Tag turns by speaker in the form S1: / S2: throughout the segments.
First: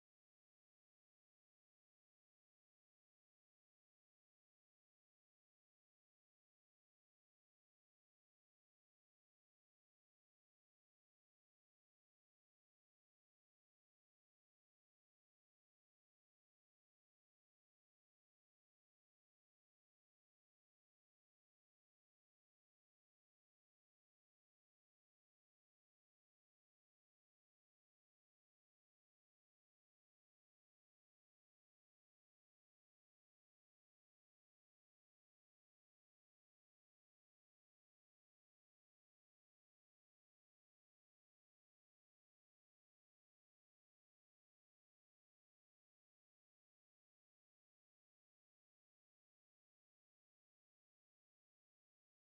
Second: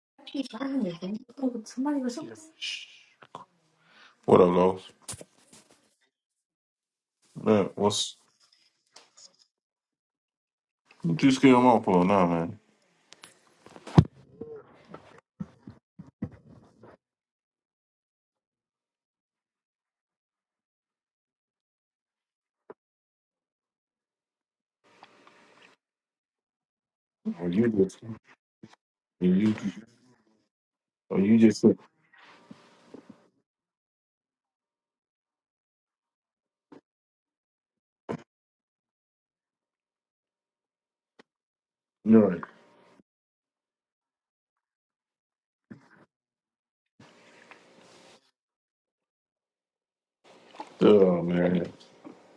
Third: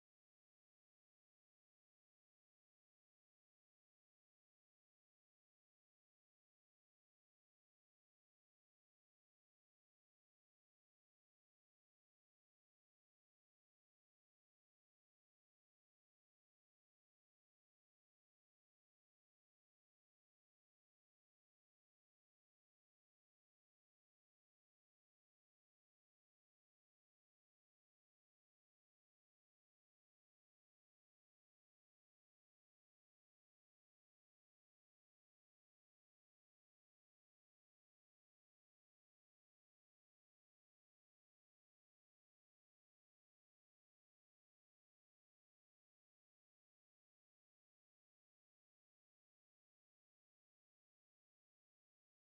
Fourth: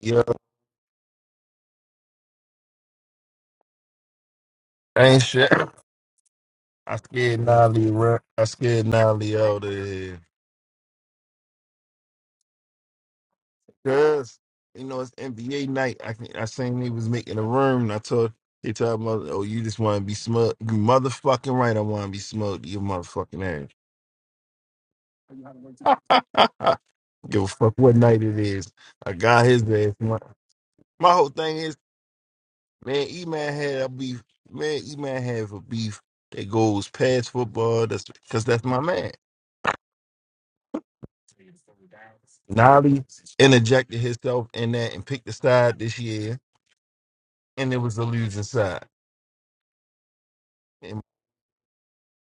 S1: Yo,
S2: What up, Los?
S1: ain't shit. I scared
S2: Man,
S1: Nolly.
S2: what's
S1: ru- I scared Nolly out of here.
S2: what you scared him off for now, man?
S1: Cause you know it's NBA night. I can, I seen he was making a room. And I told he told mother, oh you just want to be smoked. You motherfucking right. I want to be smoked. You motherfucking ass. Give a
S2: Or you
S1: fuck what
S2: just
S1: night
S2: or
S1: it is. I got
S2: you
S1: his ass. My, my
S2: or
S1: whole
S2: you
S1: thing
S2: just
S1: is,
S2: you
S1: man. E man had a beef. Man, E man have a beef that goes past football. That's because that's my man.
S2: know,
S1: Nolly interjected himself in that and picked a side this year, and it was the losing side in,
S2: oh man.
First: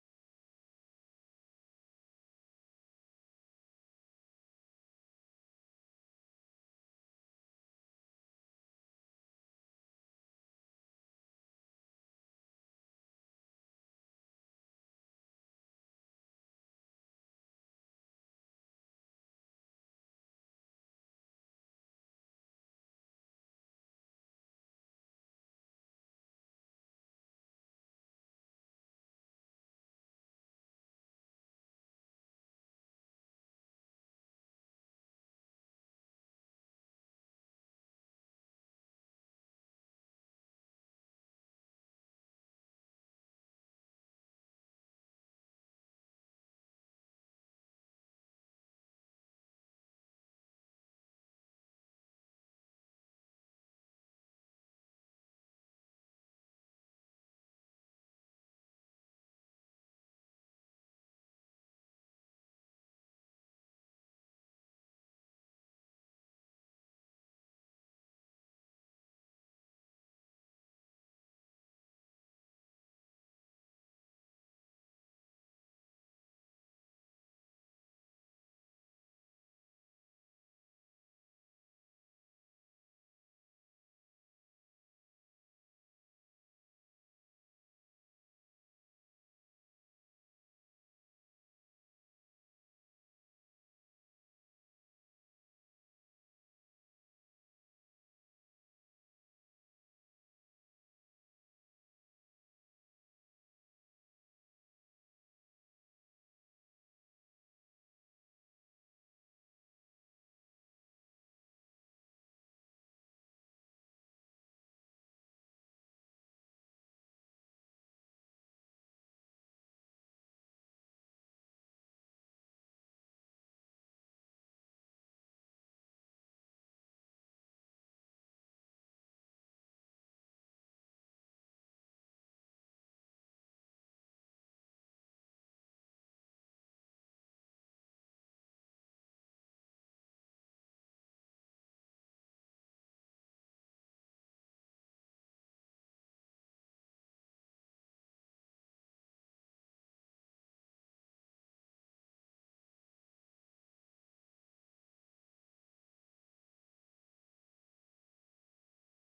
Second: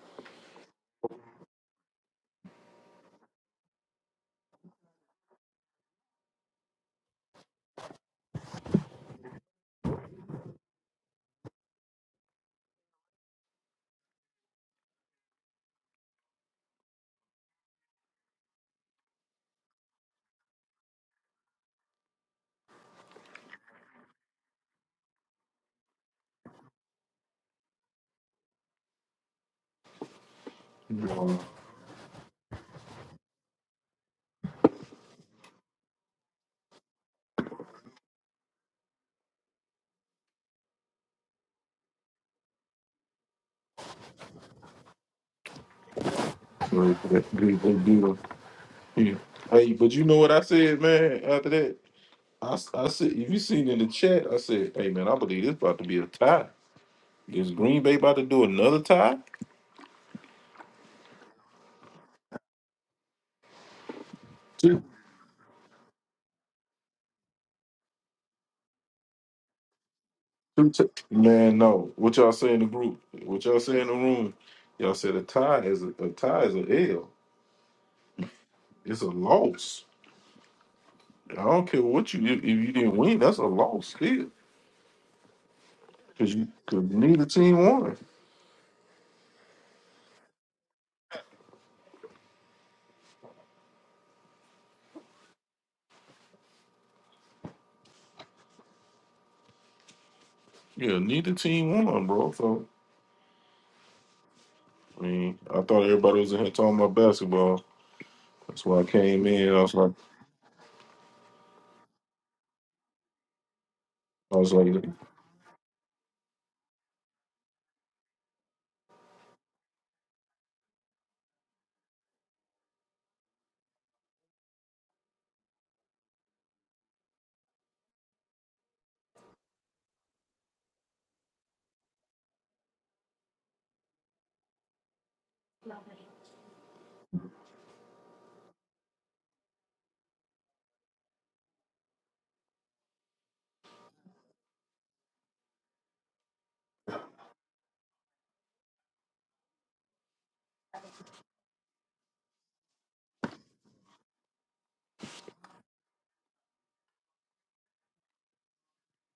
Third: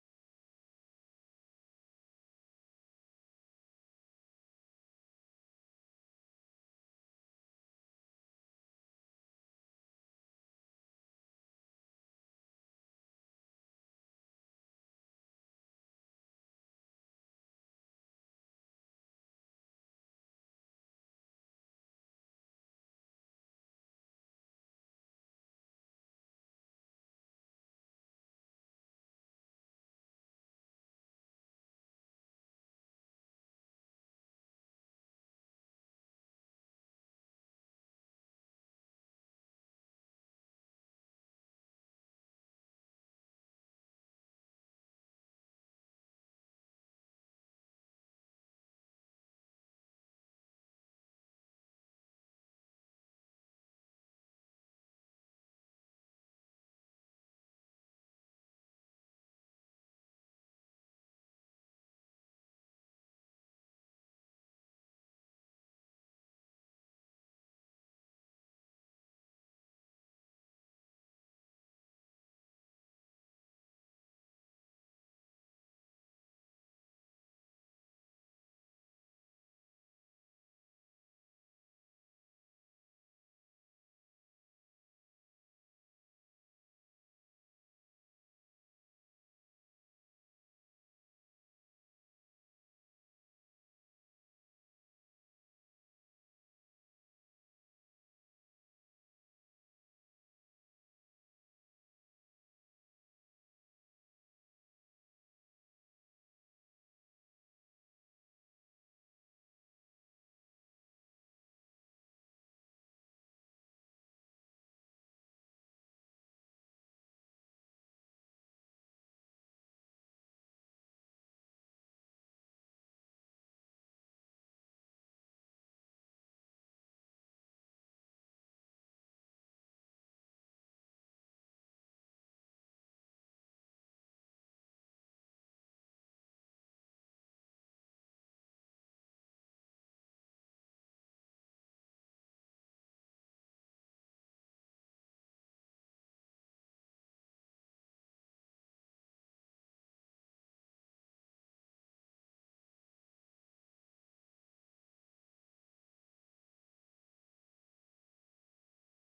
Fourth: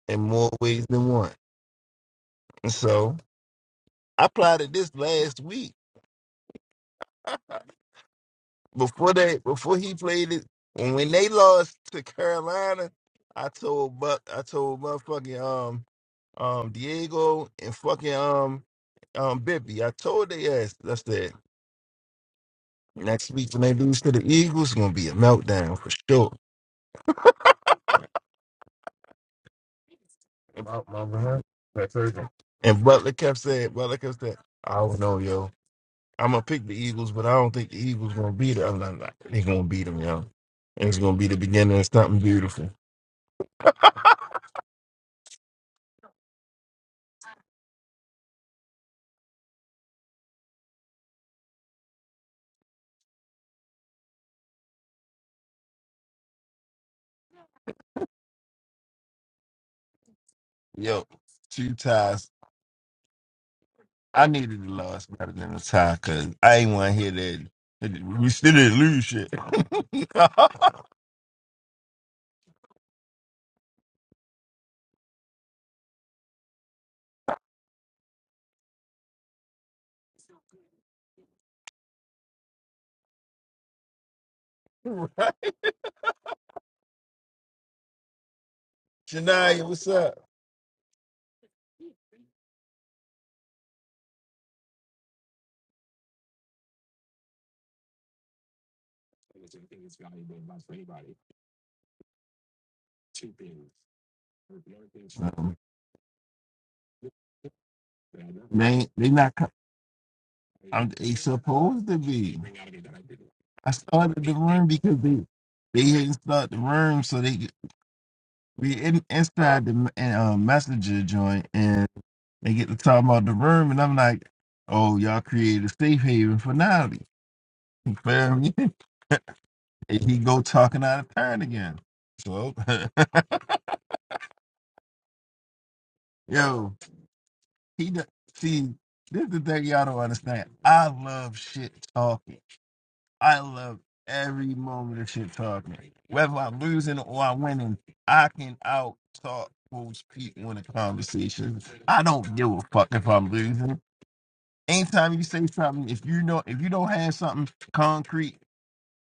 S1: in more ways than one. And so I plotted this last week uh, before they before he played it. And when they lost to Carolina, I told Buck, I told motherfucking um um Diego and fucking um um Bibby. I told they ass. I said next week when they lose to the Eagles, it's gonna be a meltdown for sure. about my
S2: Uh,
S1: run that Thursday. And Butler kept saying, Butler kept saying, I don't know, yo. I'm gonna pick the Eagles, but I don't think the Eagles gonna beat them. I'm like, "Nah, they gonna beat them, yo. And it's gonna be the beginning of something beautiful.
S2: sorry for that good good deal. Yeah. Hey, but you know what I said, man, after that? I, s- I said if you seen in the chat, I said, hey man, I believe this about to be a tie. Is Green Bay about to do another tie?
S1: Yo, two ties. I needed a
S2: Two,
S1: loss better than a tie because I ain't want to hear that. that We still didn't lose shit.
S2: two, two. man, no. What y'all say in the group? What y'all say in the room? Y'all said a tie is a, a tie is a L. It's a loss. I don't care what you did. if you didn't win, that's a loss still.
S1: right?
S2: Cause you cause neither team won.
S1: Shania, what's up?
S2: Yeah, neither team won, bro. So I mean,
S1: Um,
S2: I thought everybody was in here talking about basketball. That's why I
S1: they, they
S2: came
S1: not.
S2: in.
S1: co-
S2: I was like,
S1: I'm, they supposed to be. I started the
S2: I was
S1: room
S2: like,
S1: because they they hadn't started the room, so they get- we in, inside the uh, messenger joint, and they get to talk about the room, and I'm like, oh, y'all created a safe haven for Natalie. You feel me? And he go talking out of turn again. So, yo, he do- see this is the thing y'all don't understand. I love shit talking. I love every moment of shit talking. Whether I'm losing or I'm winning, I can out talk most people in a conversation. I don't give a fuck if I'm losing. Anytime you say something, if you know if you don't have something concrete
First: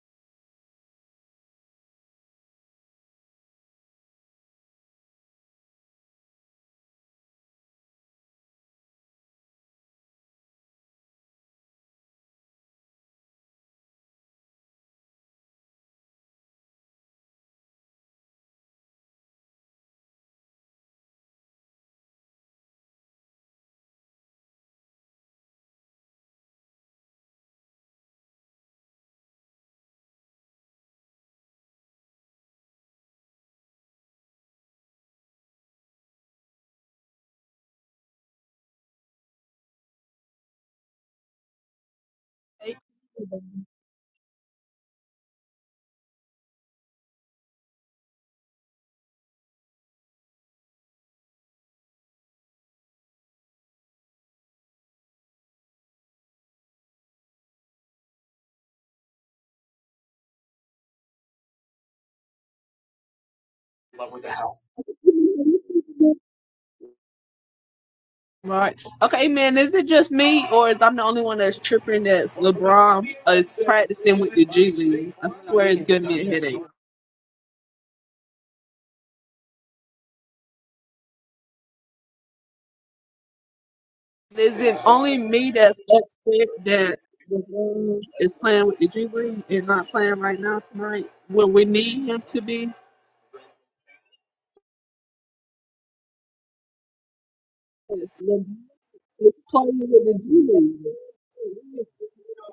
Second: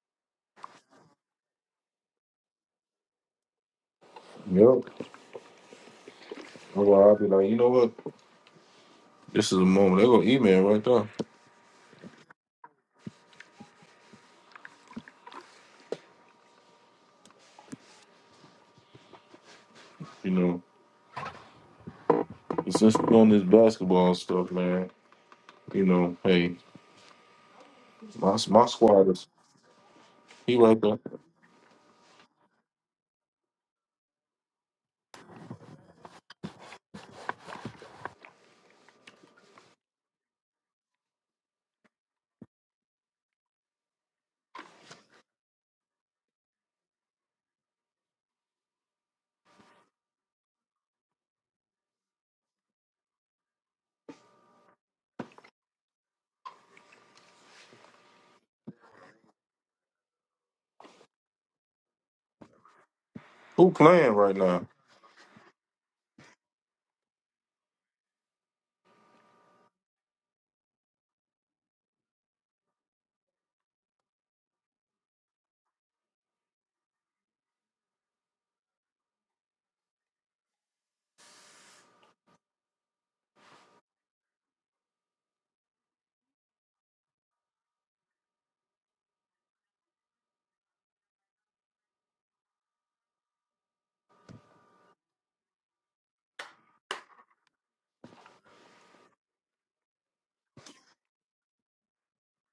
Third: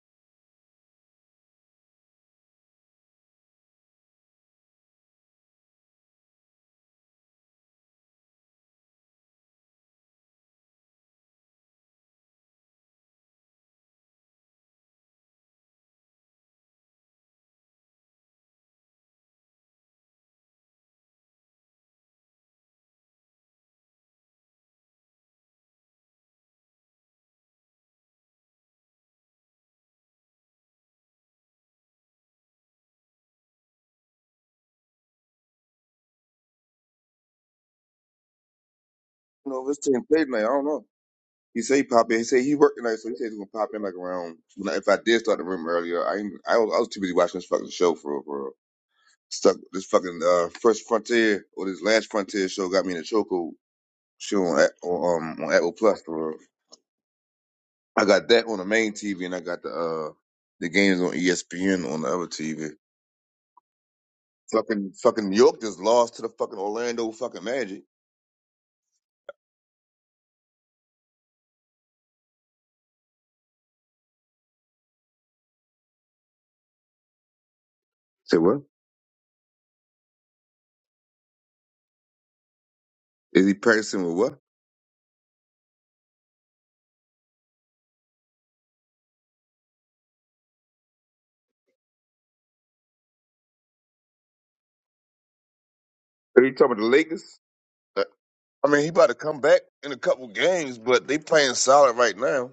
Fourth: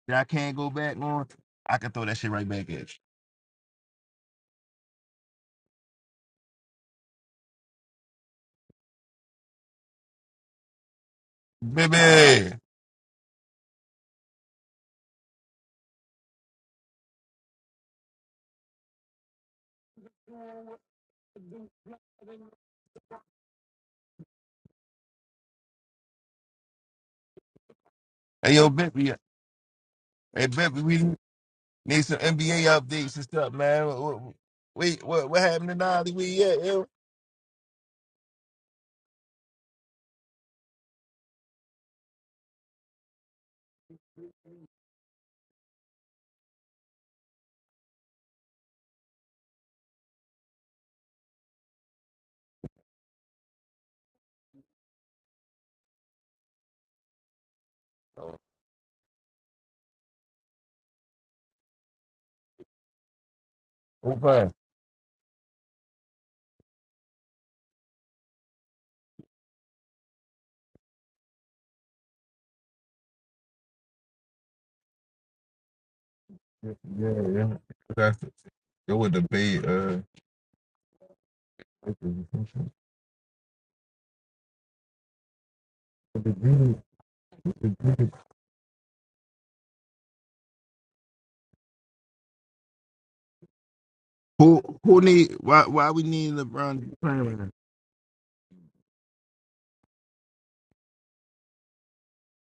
S1: that I can't go back on, I can throw that shit right back at you.
S2: yep. That's why I'll be like, you know what? This is a moment. They're gonna email right there.
S1: Baby.
S2: You know, since we're on this basketball stuff, man. You know, hey, my
S1: Hey
S2: my
S1: yo,
S2: squad
S1: baby.
S2: is
S1: Hey
S2: he right
S1: baby, we
S2: there.
S1: need some NBA updates and stuff, man. Wait, what what happened to Nolly? We yeah, yo.
S3: You know, this team played tonight. I don't know. He said he pop in. He said he worked tonight, so he said he's gonna pop in like around. when I- If I did start the room earlier, I ain't, I, was, I was too busy watching this fucking show for real, for real. Stuck with this fucking uh, first frontier or this last frontier show got me in a chokehold. Show on A- on, um, on Apple Plus for real. I got
S1: Oh,
S3: that on the main TV, and I got the uh the games on ESPN on the other TV.
S2: Who
S4: Love
S2: playing
S4: with the
S2: right
S1: oh,
S4: house.
S2: now?
S3: Fucking fucking New York just lost to the fucking Orlando fucking Magic.
S4: Right. Okay, man, is it just me or is I'm the only one that's tripping that LeBron is practicing with the G League? I swear it's giving me a headache.
S1: Yeah, yeah, yeah. That's
S3: Say what?
S1: it would debate. Uh,
S3: Is he practicing with what?
S4: Is it only me that's upset that LeBron is playing with the G League and not playing right now tonight when we need him to be?
S1: who who need why why we need
S3: Are you talking about
S1: LeBron
S3: the
S1: to play
S3: Lakers?
S1: right now?
S4: It's LeBron
S3: I mean, he about to
S4: is
S3: come back
S4: playing
S3: in a
S4: with the
S3: couple games, but they playing
S4: G
S3: solid right now.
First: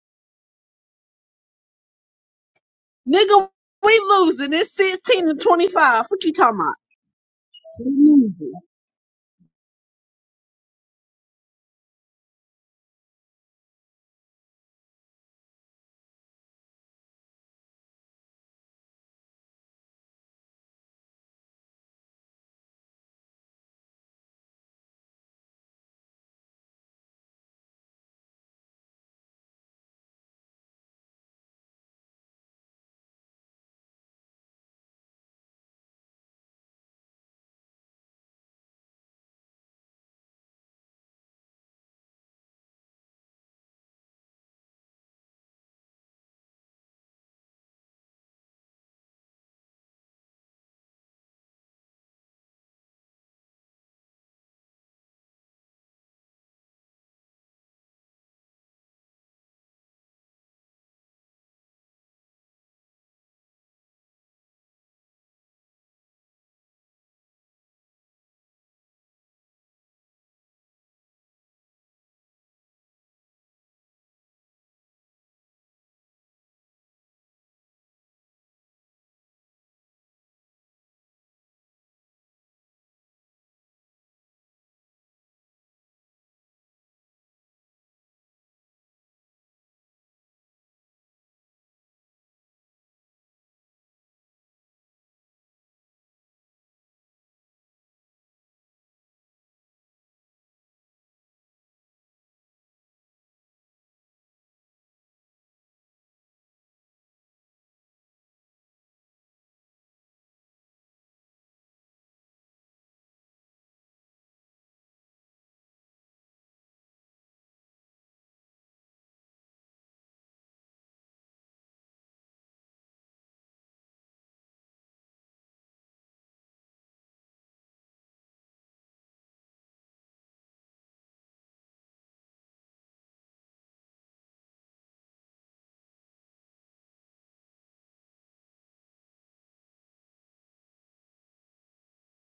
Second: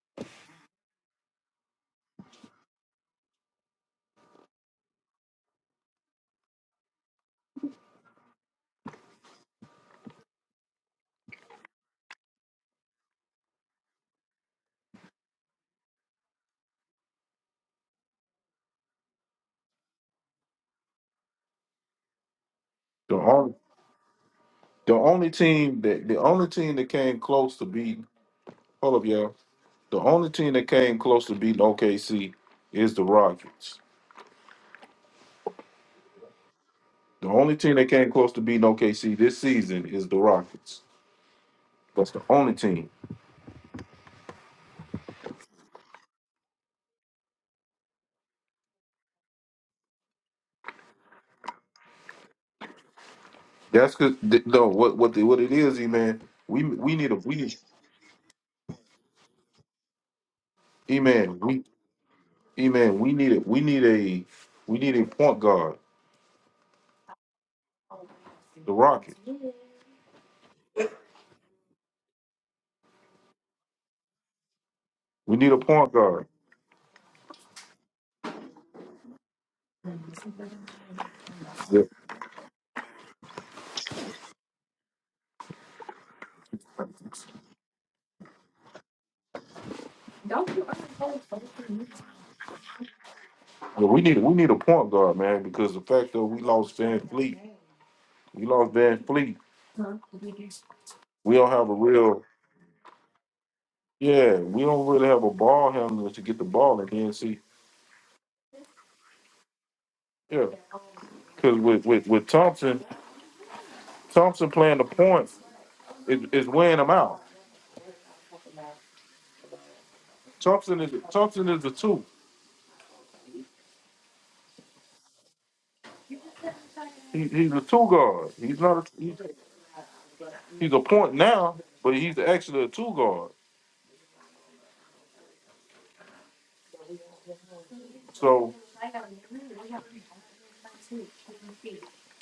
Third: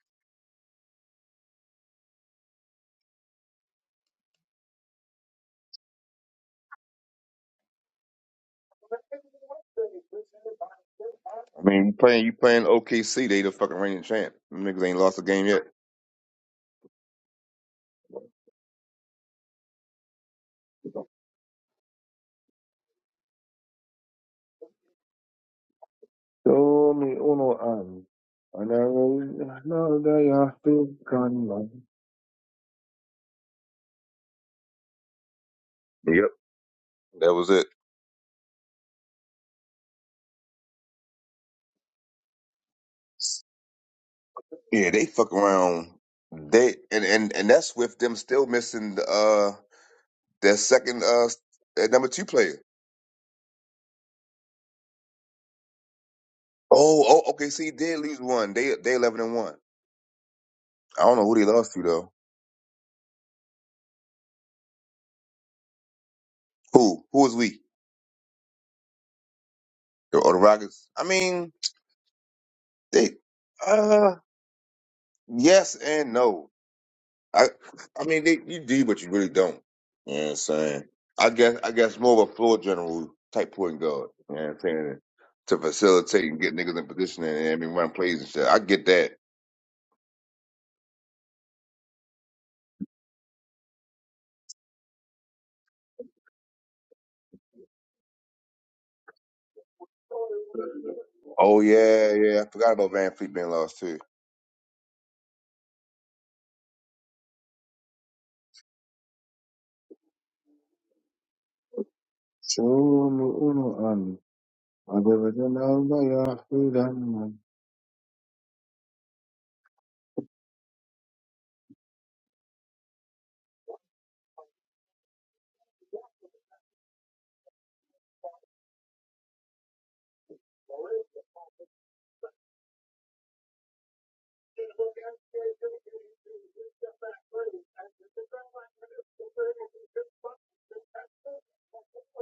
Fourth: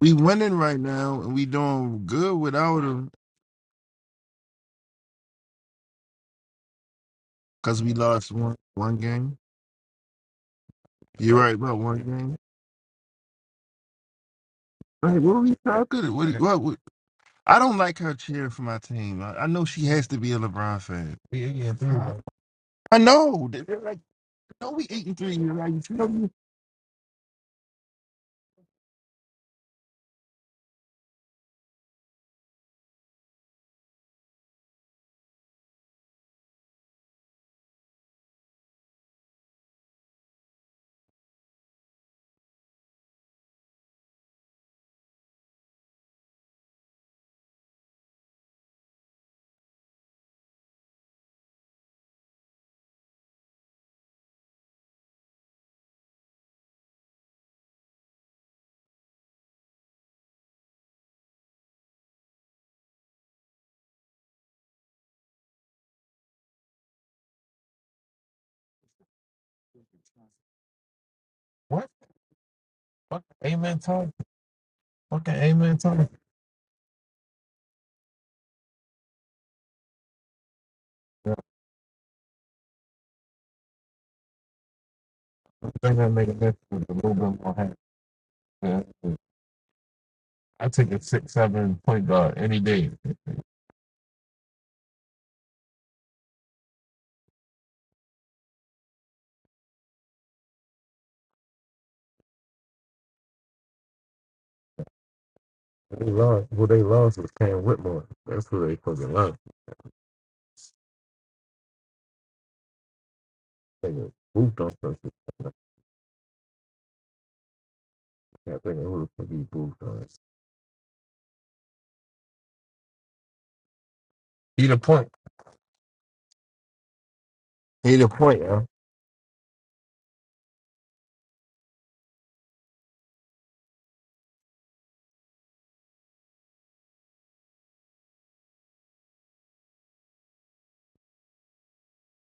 S1: We winning right now and we doing good without him
S4: League. Nigga, we losing. It's 16 to 25. What you talking about?
S1: because
S4: We
S1: we lost
S4: losing.
S1: one one game. You're right
S3: I
S1: about
S3: mean, you
S1: one
S3: playing you
S1: game.
S3: playing OKC, they the fucking reigning champ. Them niggas ain't lost
S1: Right,
S3: a
S1: what are
S3: game
S1: we
S3: yet.
S1: talking? What, what, what? I don't like her cheering for my team. I, I know she has to be a LeBron fan. We eight and three. bro. I
S2: The
S1: know.
S2: only
S1: They- They're like, no, we
S2: the
S1: eight and
S2: only
S1: three. You're like,
S2: team
S1: you
S2: that the
S1: know,
S2: only team that
S3: Show
S2: came
S3: uno
S2: close to
S3: arm.
S2: beating
S3: And I
S2: Hold up,
S3: will
S2: y'all. The
S3: know
S2: only team that came close to beating OKC is the Rockets.
S3: Yep,
S2: The
S3: that was
S2: only
S3: it.
S2: team that came close to beating OKC this season is the Rockets. That's the only team.
S3: Yeah, they fuck around. They and and and that's with them still missing the, uh their second uh their number two player.
S2: That's cause th- no, what what the, what it is, E man. We we
S3: Oh,
S2: need a
S3: oh,
S2: we need
S3: OKC did lose one. They they eleven and one.
S2: E
S3: I don't know who
S2: man.
S3: they
S2: We
S3: lost to though.
S2: E man. We need it. We need a we need a point guard.
S3: Who who was weak?
S2: The Rockets.
S3: The, or the Rockets. I mean,
S1: what?
S3: they
S1: Fucking amen talk.
S3: uh
S1: Fucking
S2: We need a
S3: yes
S1: amen
S2: point
S1: talk.
S3: and
S2: guard.
S3: no. I I mean they you do but you really don't. You know what I'm saying? I guess I
S2: Yeah.
S3: guess more of a floor general type point guard. You know what I'm saying? To
S1: They're gonna
S3: facilitate
S1: make a
S3: and get
S1: difference
S3: niggas in
S1: with a little
S3: position
S1: bit more
S3: and, and
S1: happy.
S3: run plays and shit. I
S1: man.
S3: get that.
S1: I take a six seven point guard any day.
S2: Well, we need we need a point guard, man, because the fact that we lost Van Fleet, we lost Van Fleet. We don't
S3: Oh
S2: have a
S3: yeah,
S2: real.
S3: yeah. I forgot about Van Fleet being lost too.
S2: Yeah, we don't really have a ball
S1: They
S2: handler to get the
S1: lost. Who
S2: ball
S1: they
S2: at the
S1: lost was
S2: NC.
S1: Cam Whitmore. That's who they fucking lost.
S2: Yeah, because with, with with
S3: True.
S2: Thompson,
S1: They got
S3: I
S2: Thompson
S1: booped on
S2: playing the
S1: first.
S2: point
S3: don't know
S2: is,
S3: y'all,
S2: is wearing him out.
S3: man.
S1: I can't think of who the fuck he booped on.
S2: Thompson is Thompson is a two.
S1: He the point.
S2: He, he's a two
S1: He the
S2: guard.
S1: point,
S2: He's
S1: yeah.
S2: not. A, he's, he's a point now, but he's actually a two guard. So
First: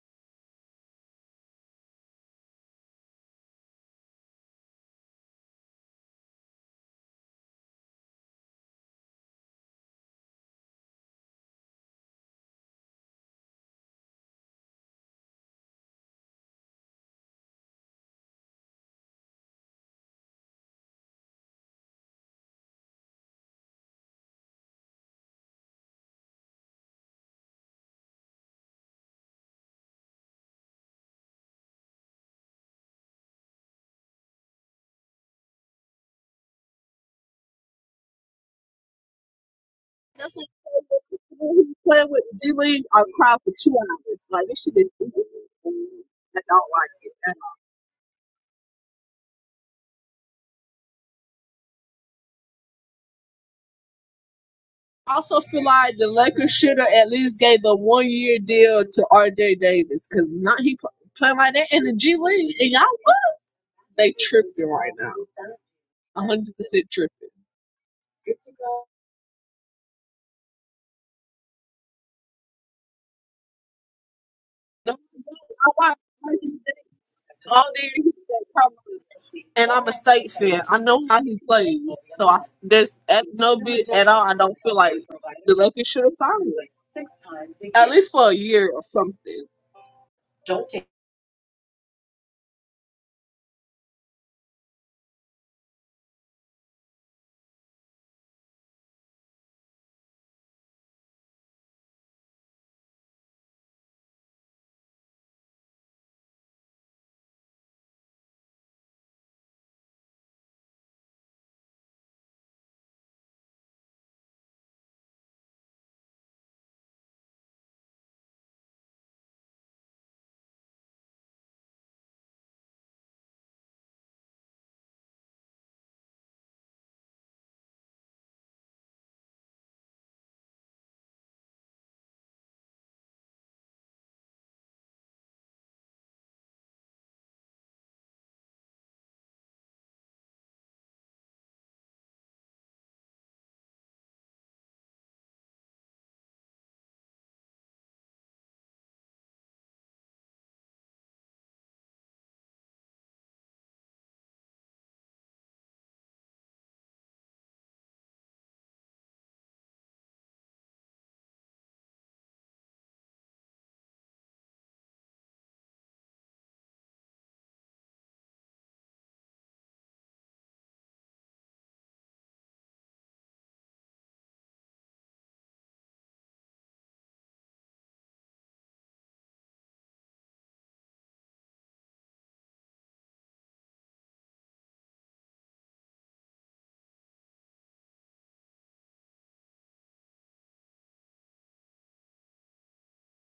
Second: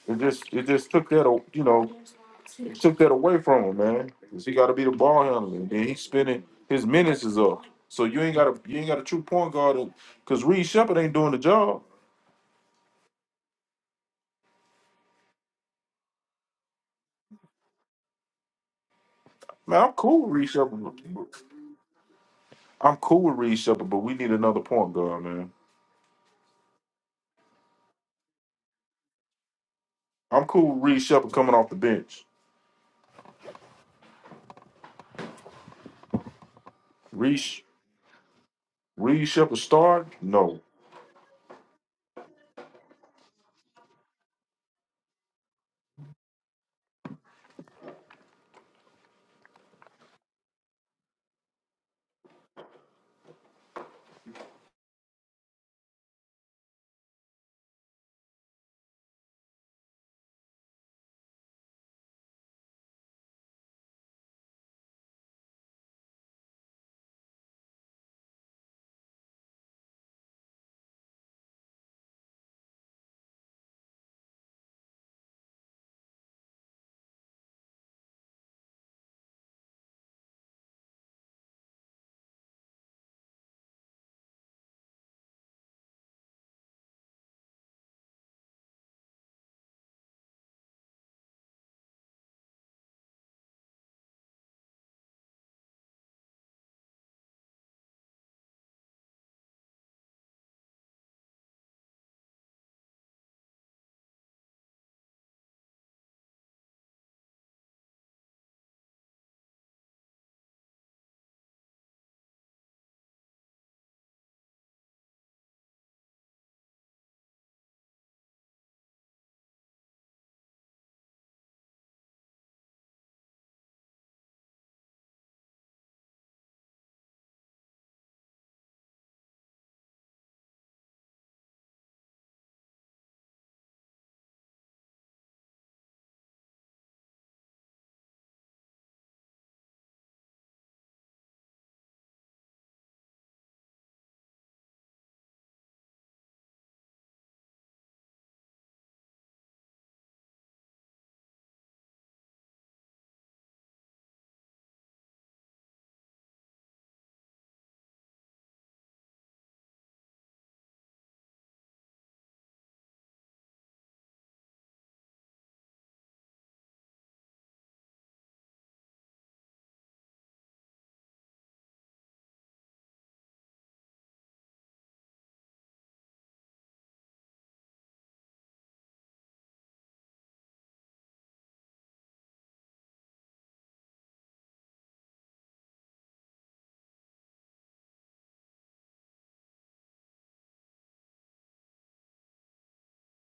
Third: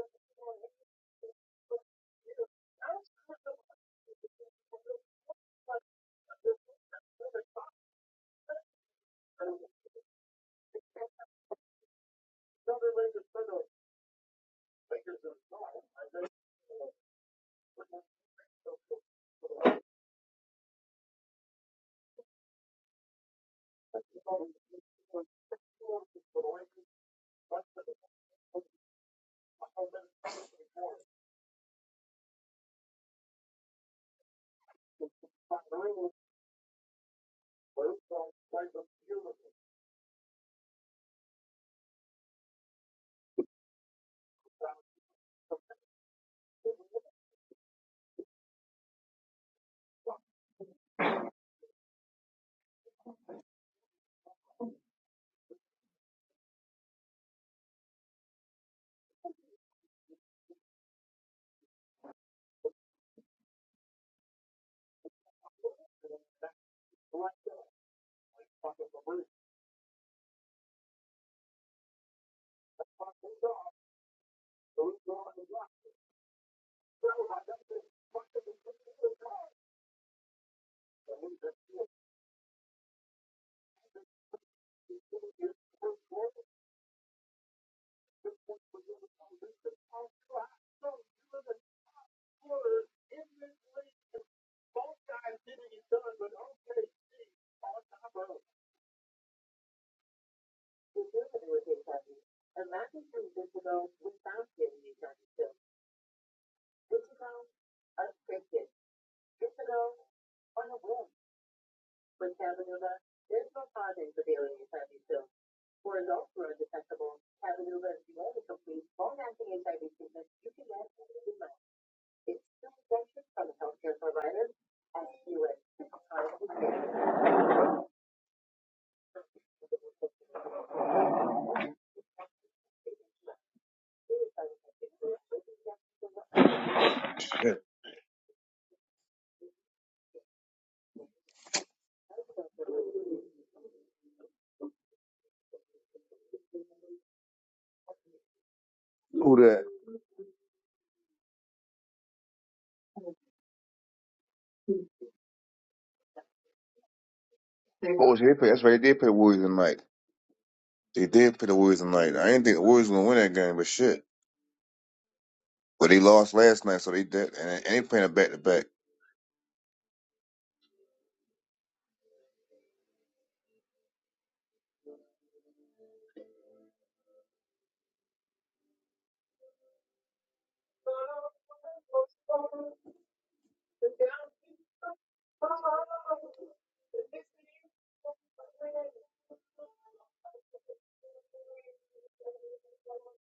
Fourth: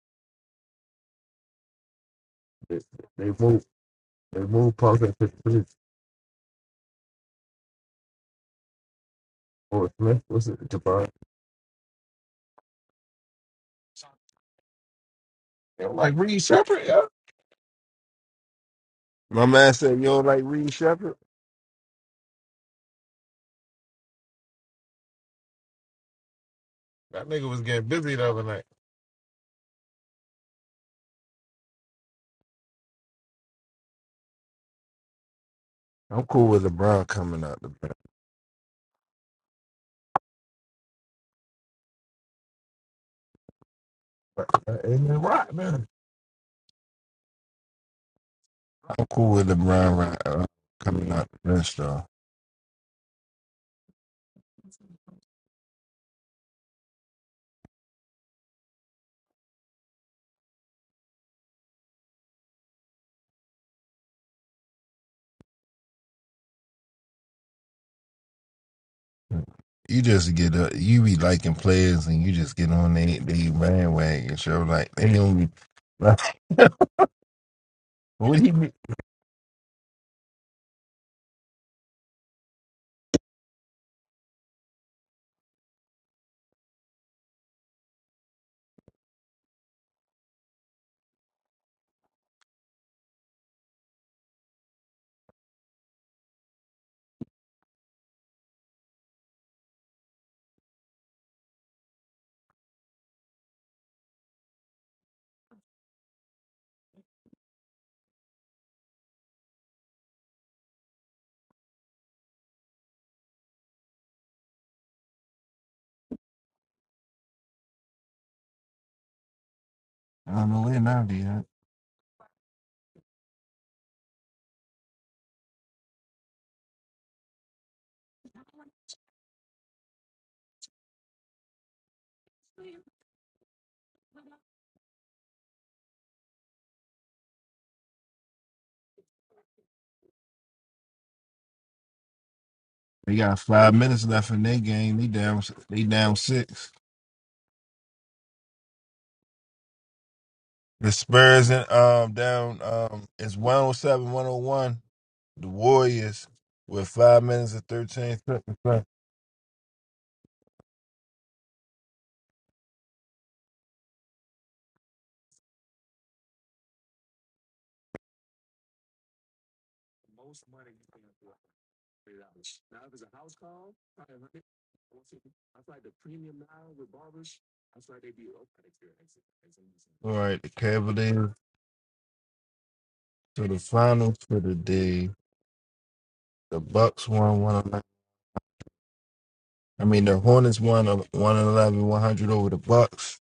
S2: it just it just took that a- you know
S1: They,
S2: took that
S1: they
S2: away from
S1: moved.
S2: him, man.
S1: They
S2: 'Cause he got to
S1: moved
S2: be the
S1: Parker
S2: ball
S1: to
S2: handler,
S1: Smith.
S2: and then he's spinning. His minutes is up. So you ain't got a you ain't got a true point
S1: Or
S2: guard
S1: Smith
S2: because
S1: was
S2: Reed
S1: it
S2: Shepard
S1: Jabbar?
S2: ain't doing the job.
S1: They don't like Reed Shepard, yeah. My man
S2: Man, I'm
S1: said, "You
S2: cool
S1: don't
S2: with
S1: like
S2: Reed
S1: Reed
S2: Shepard.
S1: Shepard?
S2: I'm cool with Reed Shepard, but we need another point guard, man.
S1: That nigga was getting busy the other night.
S2: I'm cool with Reed Shepard coming off the bench.
S1: I'm cool with LeBron
S2: Reed,
S1: coming out
S2: Sh-
S1: the bench."
S2: Reed Shepard start?
S4: That's what
S2: No.
S4: I'm playing with D League I cried for two hours. Like
S1: But
S4: this shit
S1: that
S4: is
S1: ain't his rock, man.
S4: I don't like it. at
S1: I'm cool with LeBron right, uh, coming out the bench though.
S4: I also feel like the Lakers should have at least gave the one year deal to RJ Davis because not he pl- playing like that in the G League and y'all what? They tripping right now. a hundred percent tripping.
S1: You just get up, you be liking players, and you just get on they they bandwagon. So like
S4: I
S1: they don't be.
S4: watch. All day he said,
S1: what he be?
S4: "Come on." and I'm a state fan. I know how he plays, so I, there's at no bit at all. I don't feel like the Lakers should have signed him, at least for a year or something.
S1: I don't know where now be at. They got five minutes left in their game. They down. They down six.
S3: Who that?
S1: The Spurs and um down um it's 107, 101. The Warriors with five minutes and
S3: Oh,
S1: thirteen
S3: they play.
S1: seconds
S3: That's right.
S1: left.
S3: They did play Warriors tonight. They did play the Warriors tonight. I didn't think the Warriors were gonna win that game, but shit. But they lost last night, so they did, and they ain't playing a back to back.
S1: All right, the Cavaliers. So the finals for the day, the Bucks won one eleven. I mean, the Hornets won a- 111, 100 over the Bucks.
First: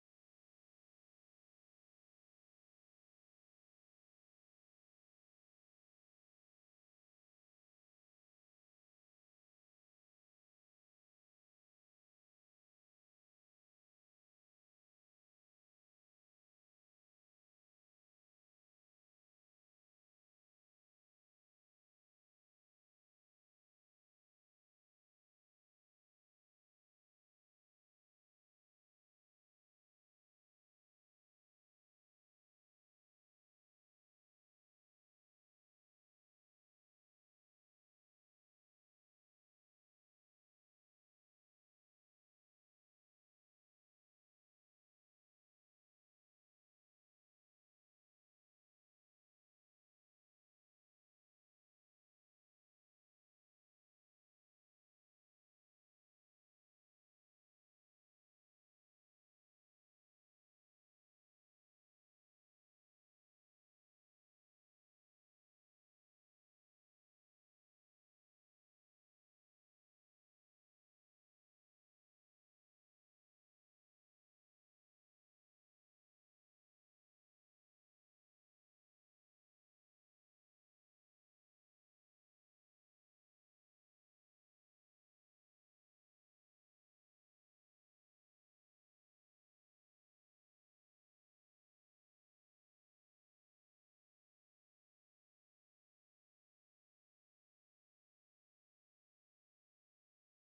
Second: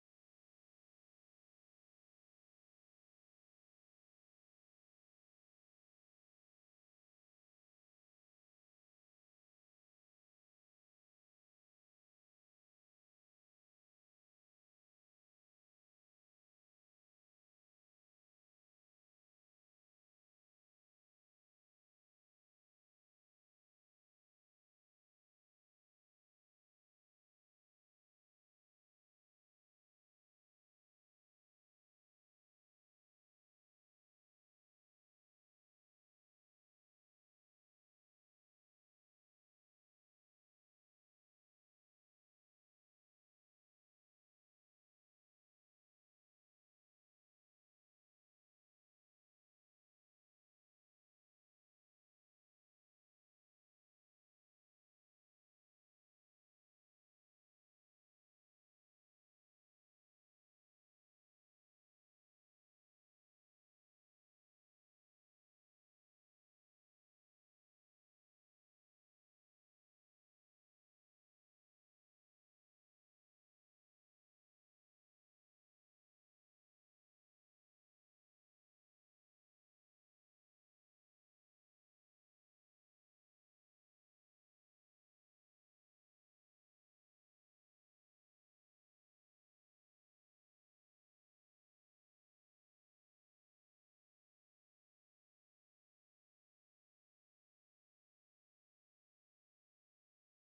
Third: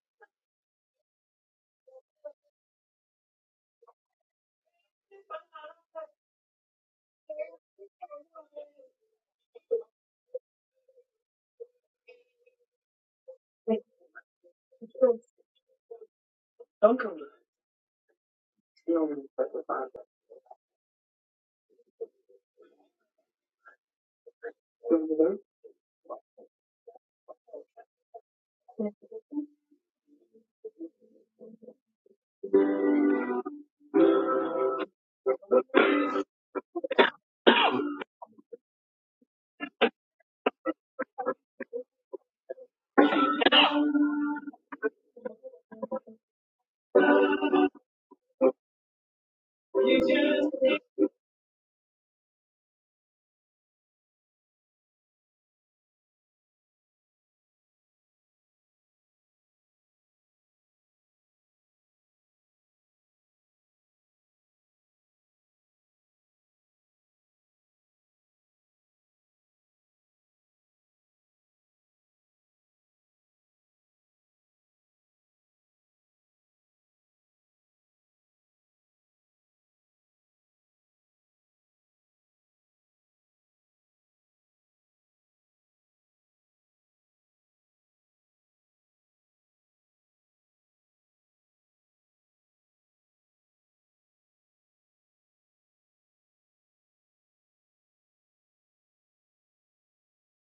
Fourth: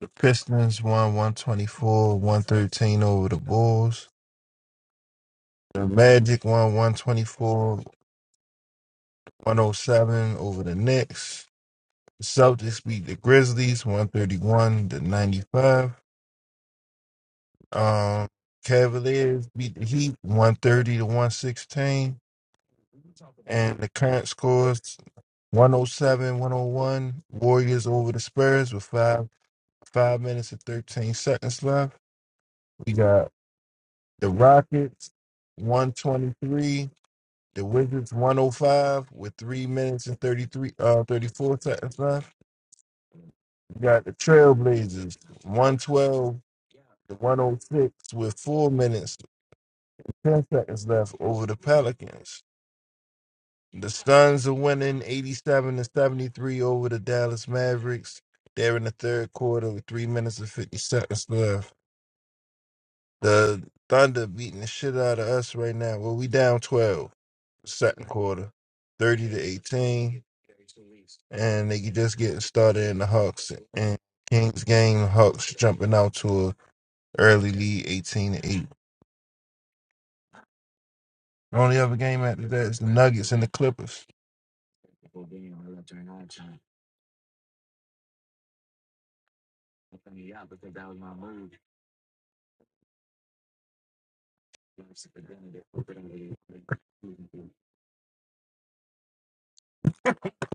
S1: The Pistons won 124, 113 over the Bulls. The Magic won one twenty four, one o seven over the Knicks. The Celtics beat the Grizzlies 131 to 95. Um, Cavaliers beat the Heat 130 to 116. And the current score is 107 101. Warriors over the Spurs with five five minutes and 13 seconds left. We got the Rockets 123. The Wizards 105 with three minutes and 33 uh 34 seconds left. We got the Trailblazers 112 the 106 with four minutes and 10 seconds left over the Pelicans. The Suns are winning 87 to 73 over the Dallas Mavericks. They're in the third quarter with three minutes and 50 seconds left. The Thunder beating the shit out of us right now. Well, we down 12, second quarter, 30 to 18. And they just getting started in the Hawks and Kings game. Hawks jumping out to a early lead, 18 to 8. only other game after that is the Nuggets and the Clippers.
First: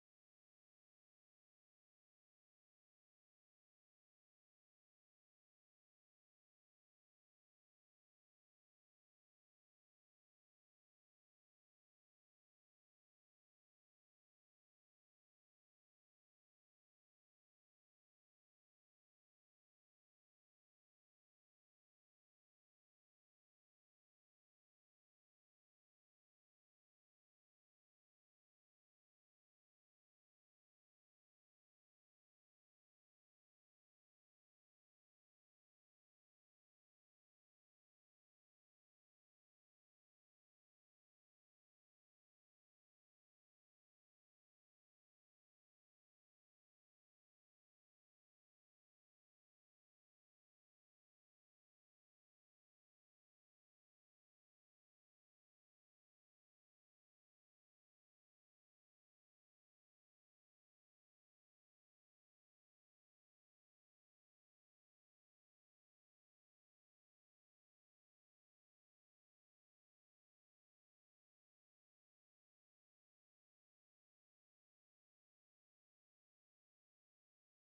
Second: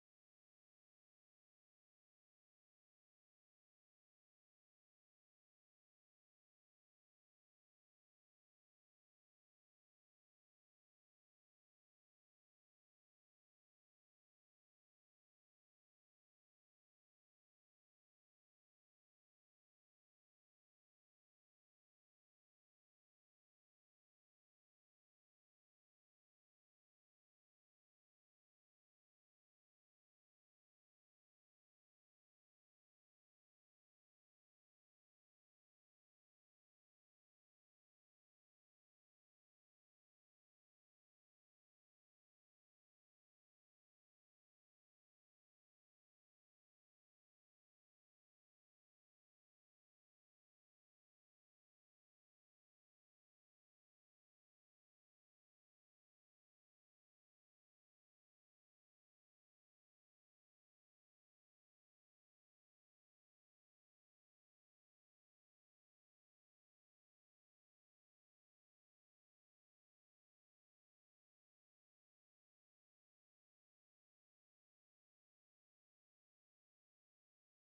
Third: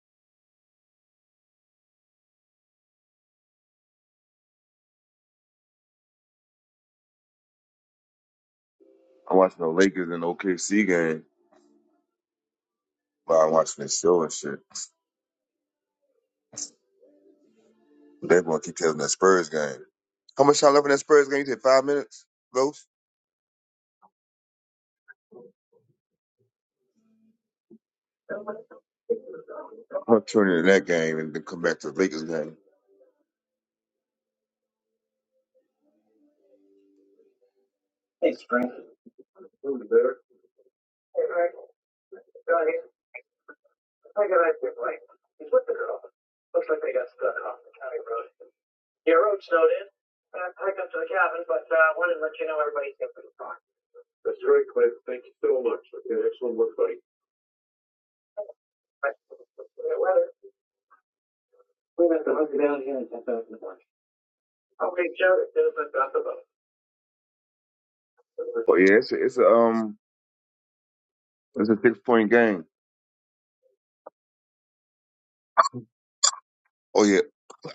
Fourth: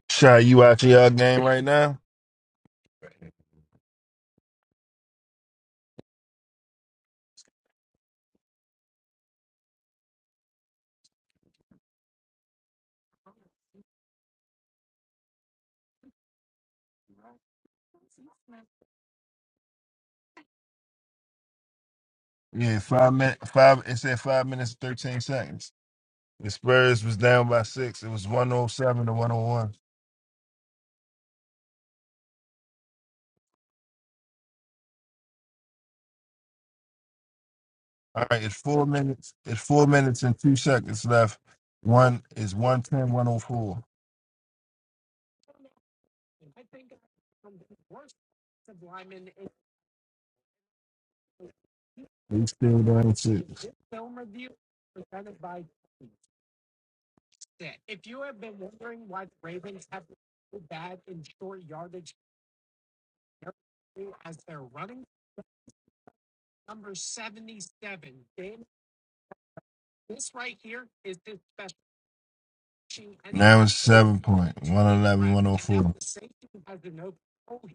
S1: Shy, you out to y'all game right now?
S3: I'm watching the Lakers and OKC game while I'm watching this show and shit. They're gonna keep telling that Spurs game. How much time left in that Spurs game? You did five minutes,
S1: Yeah,
S3: Ghost.
S1: five minute five it said five minutes and thirteen seconds. The Spurs was down by six. It was one oh seven to one oh one.
S3: I'm gonna turn into that game and then come back to the Lakers game.
S1: All right, it's four minutes. It's four minutes and two seconds left. One is one ten, one hundred four.
S3: I got that good right. He's with the the the girl. Looks like they got stuck off the county road. road Your road snowed in. I packed up to to cabin, but uh, I wanted to let
S1: 104.
S3: you
S1: They
S3: you know
S1: still
S3: everybody's here
S1: down
S3: for the talk.
S1: six.
S3: That's very quick. Thank you so much. Okay, excellent work buddy. Bye. Yeah, Weather. We have to hunker down here and get back the market. Okay, Joe, it feels like that's about. Oh yeah, it's a, it's a um it's a six point game.
S1: Now it's seven point. 111, 104.
S3: Oh yeah,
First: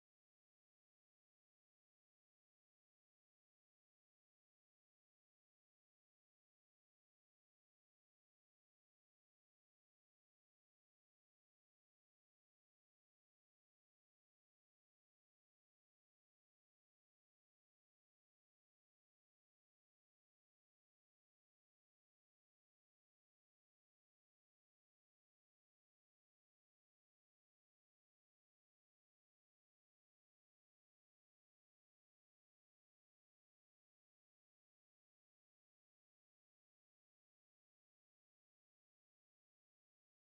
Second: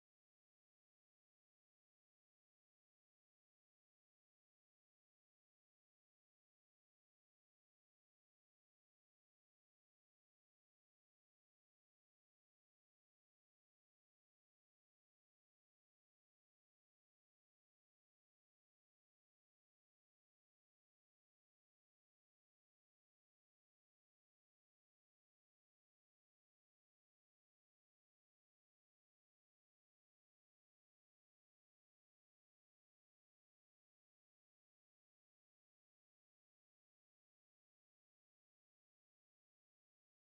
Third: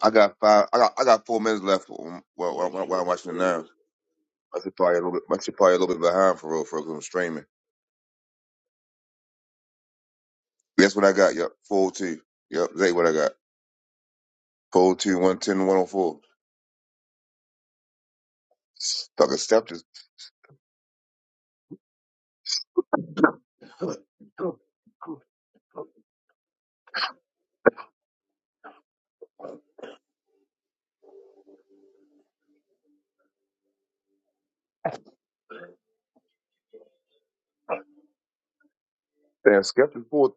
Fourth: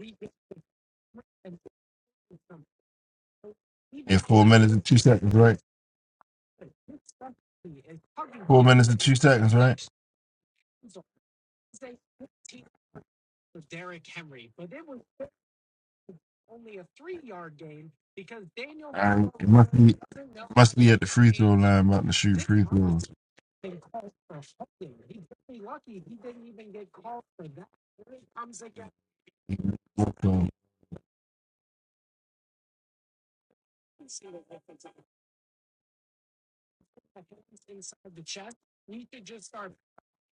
S3: I got five. I got I got four minutes left while while, while I'm watching it now.
S1: Yeah, four
S3: I
S1: minutes
S3: should
S1: and
S3: probably
S1: two
S3: a little bit.
S1: seconds,
S3: I should
S1: right?
S3: probably a little bit behind for real for real, 'cause I'm streaming.
S1: Four minutes and two seconds, right?
S3: That's what I got. Yep, four oh two. Yep, that's what I got. Four oh two one ten one oh four. Fucking
S1: Must
S3: skeptics.
S1: be must be at the free throw line about to shoot free throws.
S3: Damn skeptics. Four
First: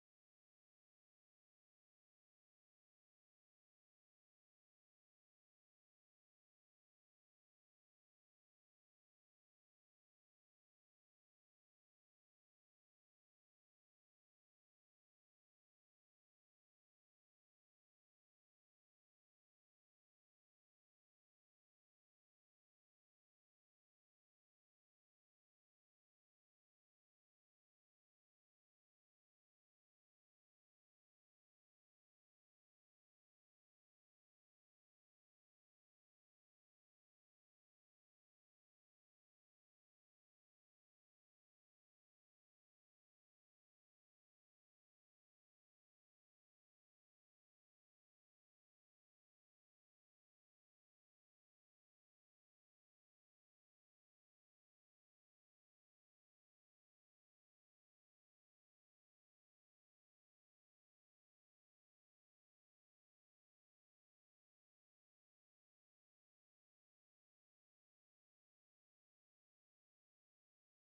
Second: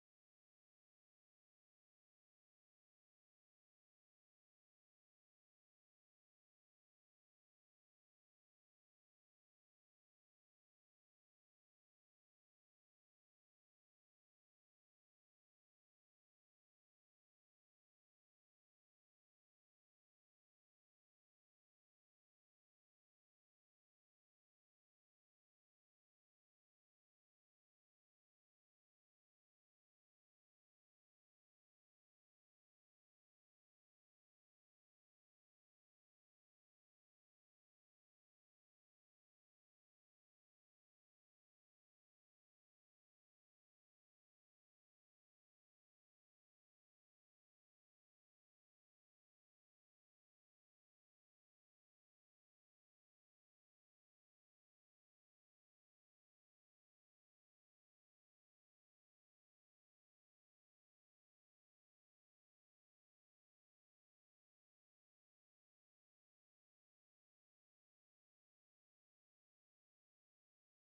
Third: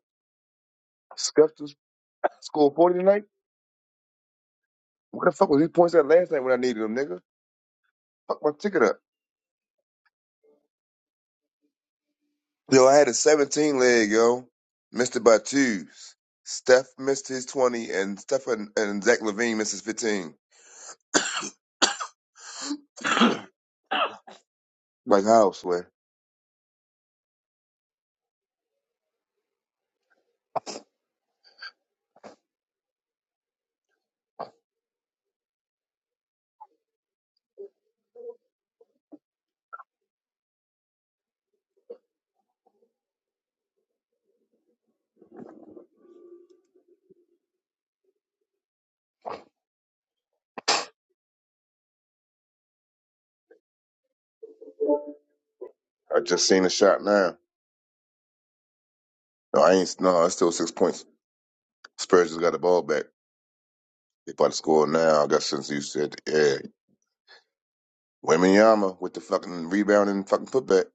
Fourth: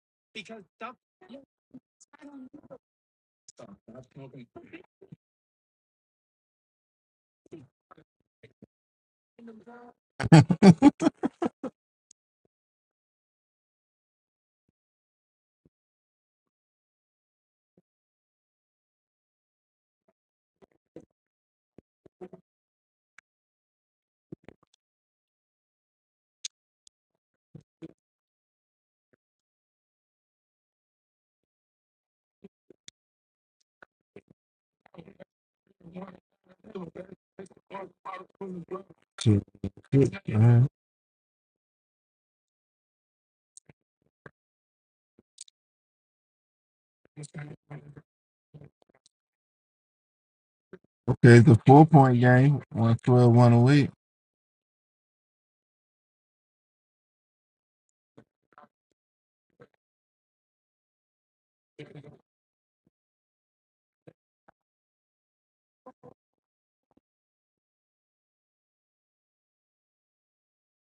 S3: skeptics scored forty tonight. What the fuck was these points at last night when I needed them, nigga? Fuck my ticket up. Yo, I had a 17 leg, yo. Missed it by twos. Steph missed his 20, and Steph and, and Zach Levine missed his 15. Like how? Swear.
S1: Shit, shit, man. Okay, it's a four point game, 112, 108.
S3: I just seen the shot now. No, I ain't. No, it's still six points. Spurs just got the ball back. They about to score now. I guess since you said, yeah. Weminyama with the fucking rebound and fucking putback.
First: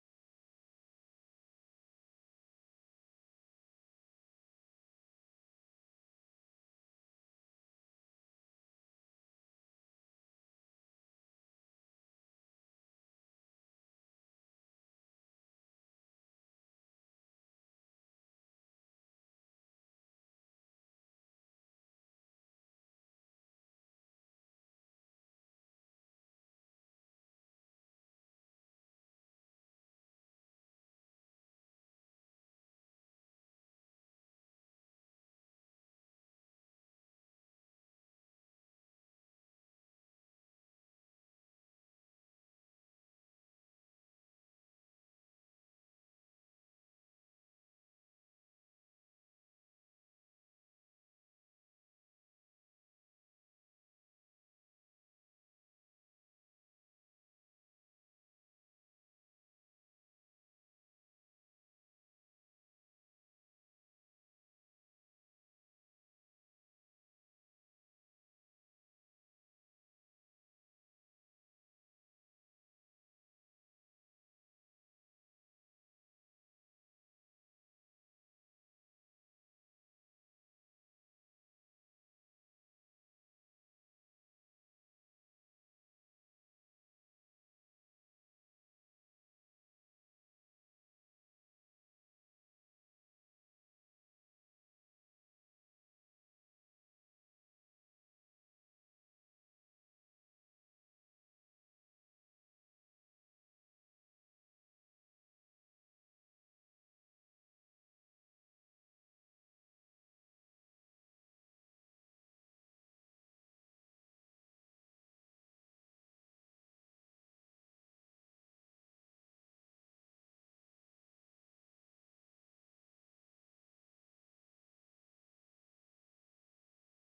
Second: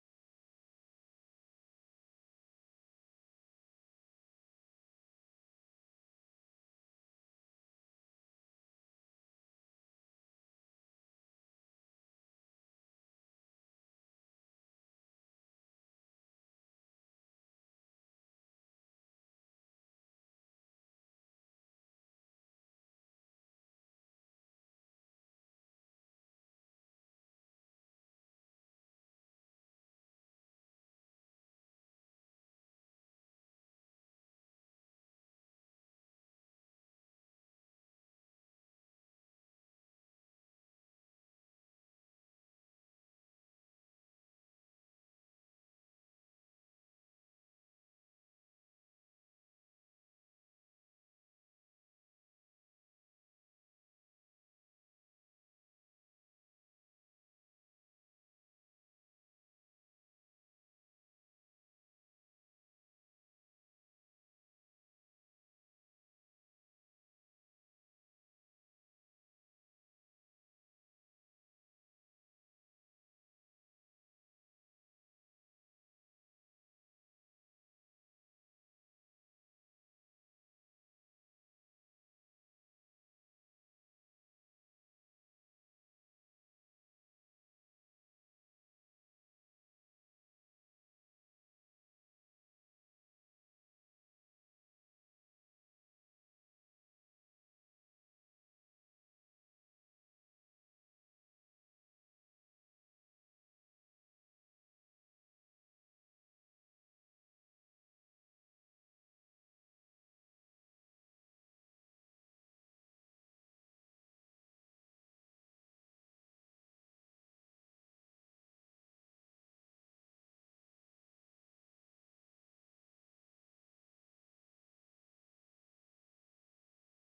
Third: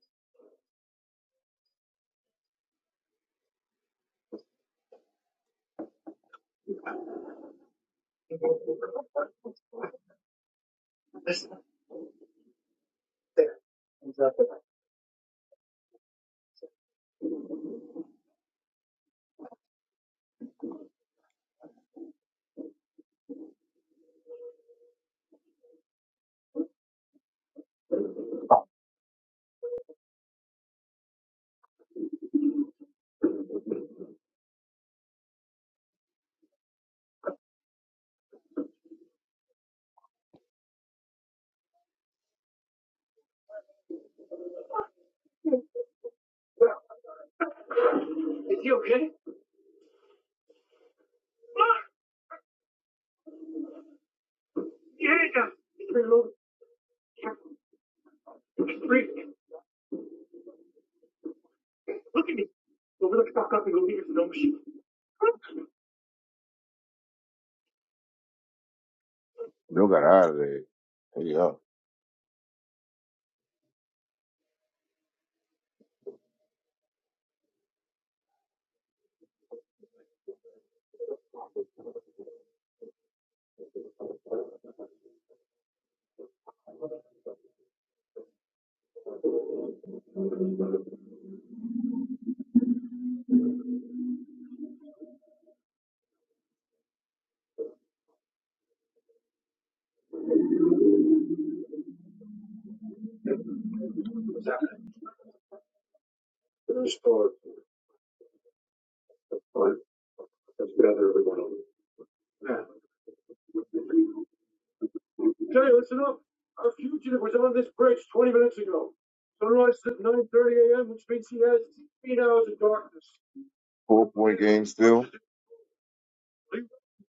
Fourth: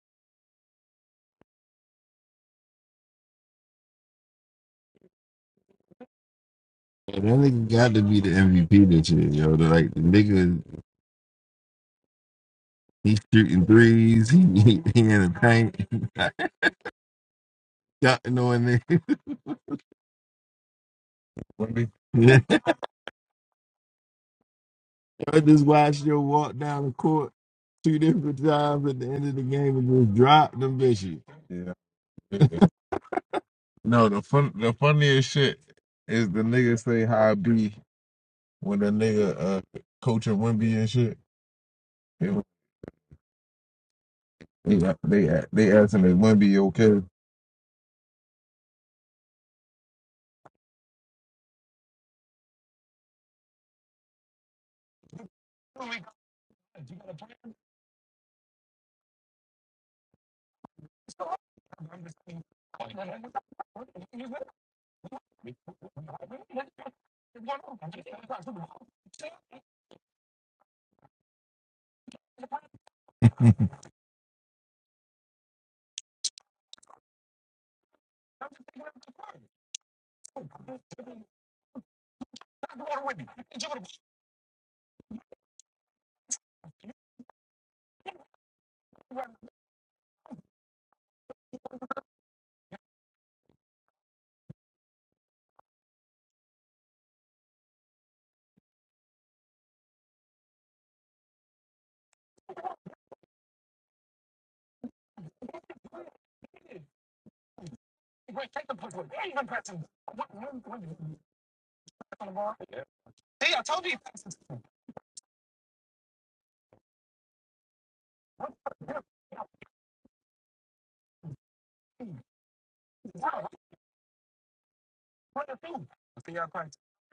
S1: And that nigga got to be the MVP this year, yo. The, Like, the nigga,
S3: Is
S1: he's shooting threes, he, he, he in the paint. dunking on know I Wemby. Yeah. I just watched your walk down the court two different times at the end of the game and just dropped them bitches. Yeah. No, the fun the funniest shit is the nigga say how I be when the nigga uh coaching Wimby and shit. They they they, they asking if Wimby okay.
S3: he okay? Mark, get it. Look at me. Go the fuck up and go get your dumb shit. Bill got out of there. Yeah. What's happening? Restore the fun and gather everyone on. Yeah. Jay, listen up. Our fugitive was on this bridge 20 minutes ago. Sunrise at 9.30 a.m., which means he has 16 hours of darkness. Four point game still.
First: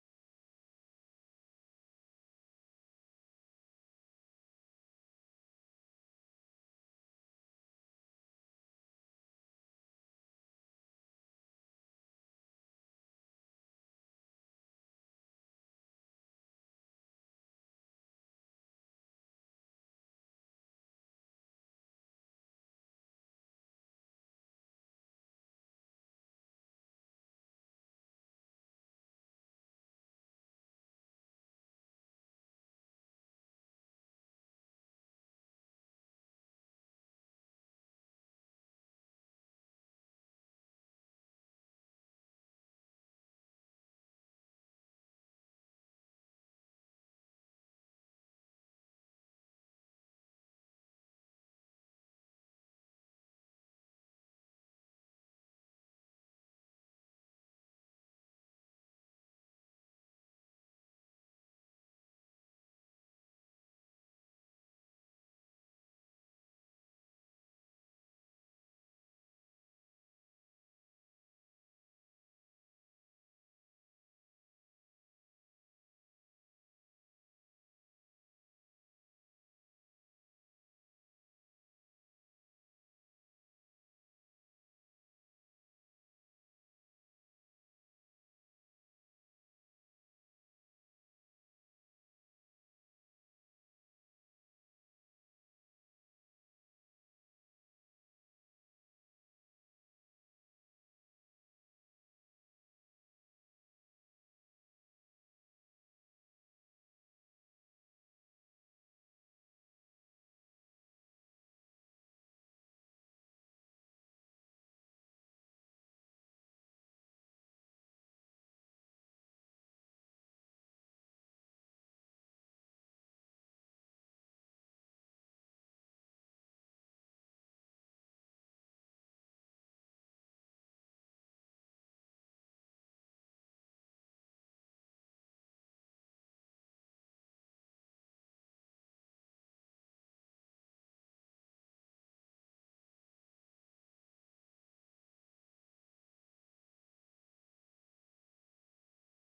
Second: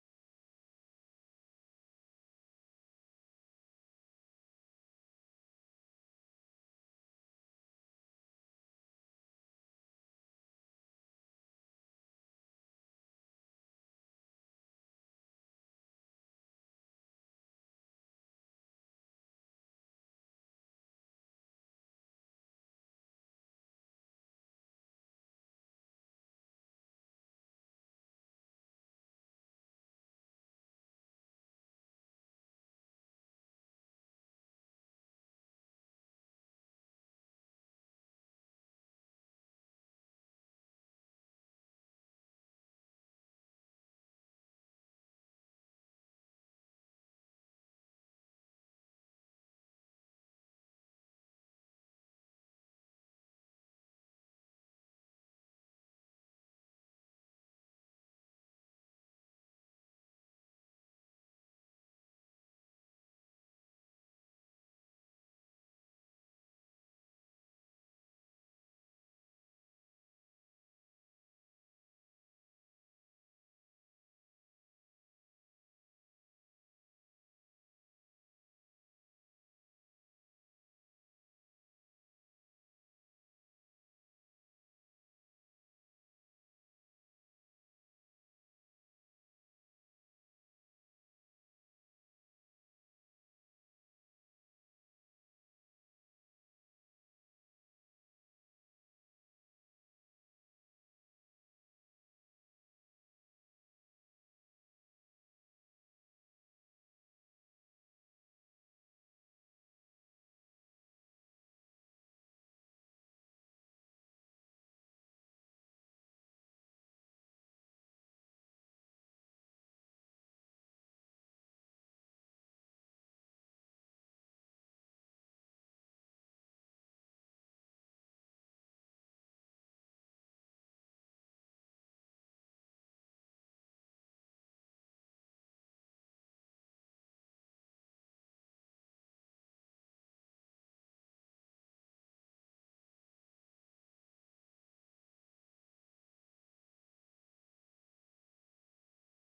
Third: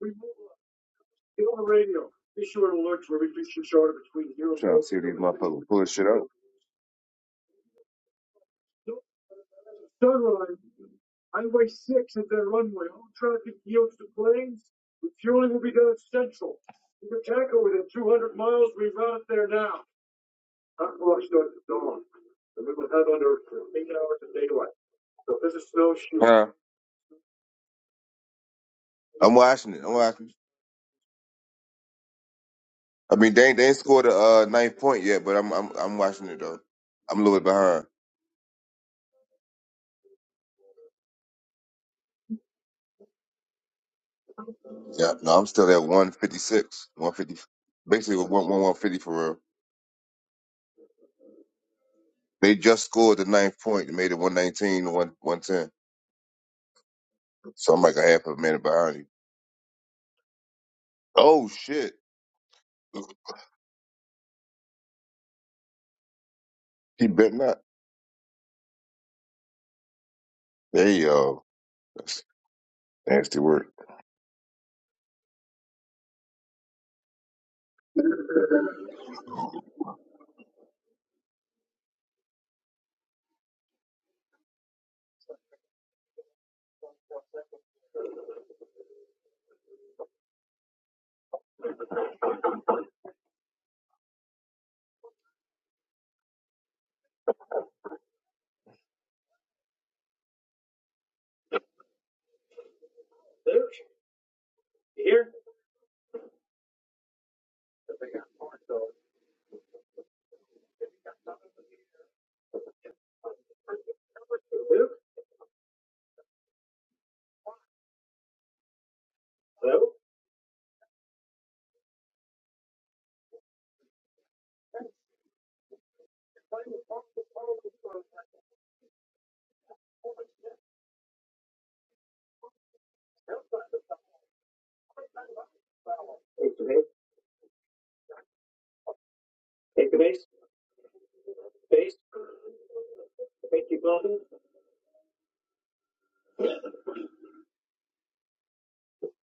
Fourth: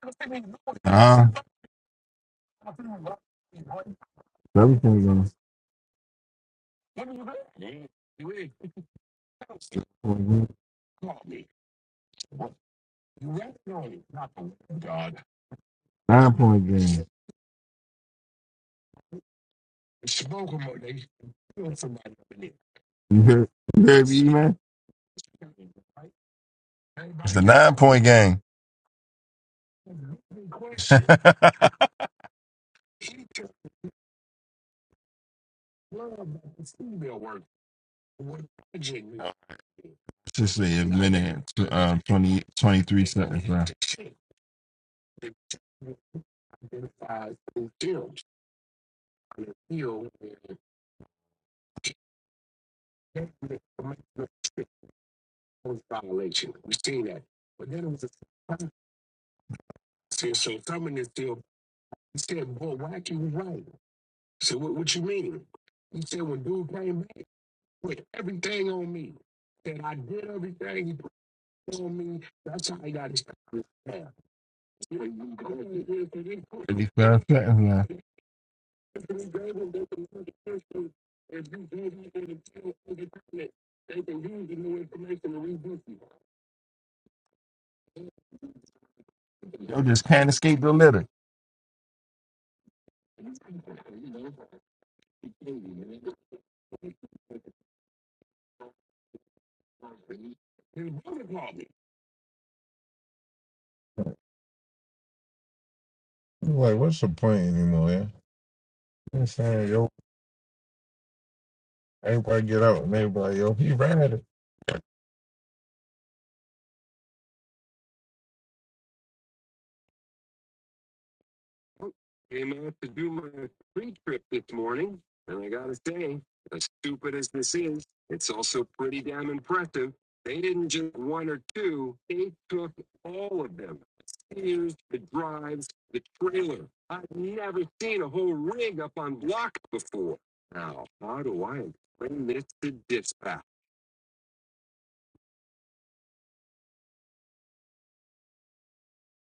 S3: We Get
S1: Ah,
S3: on the radio. Issue an alert to every fishing charter between zero. Trying
S1: seven
S3: to see if
S1: point
S3: these
S1: game,
S3: 4.30. motherfuckers pull this shit up.
S1: Four game.
S3: Sunrise, Highway 6 is their runway. All traffic yields to planes. Refueling will be done at
S1: nine
S3: Central.
S1: point game.
S3: You can tackle within 200 miles. We route there now. Our clock starts at dawn. And we will have
S1: You
S3: under
S1: heard, you
S3: eight
S1: heard
S3: hours
S1: me,
S3: of
S1: man?
S3: daylight. So this is snowshoe. Yeah,
S1: It's a nine point game.
S3: I'm watching it. I'm watching. it. I mean, they ain't- they ain't scored a uh, ninth point yet, but I'm I'm I'm watching it though. I'm a little bit behind.
S1: Just say a minute, tw- uh, 20, twenty-three seconds left.
S3: Yeah, no, I'm still at 156, 150, basically one one 150 for real. They just scored the ninth point and made it 119 to 1, 110. So I'm like a half a minute behind you. Oh, shit. He bet not. There you go. That's nasty work.
S1: Thirty five. seconds left. Yo, just can't escape the litter.
S3: Here?
S1: Like, what's the point anymore? Yeah, You know Everybody get out and everybody else. He ran at it.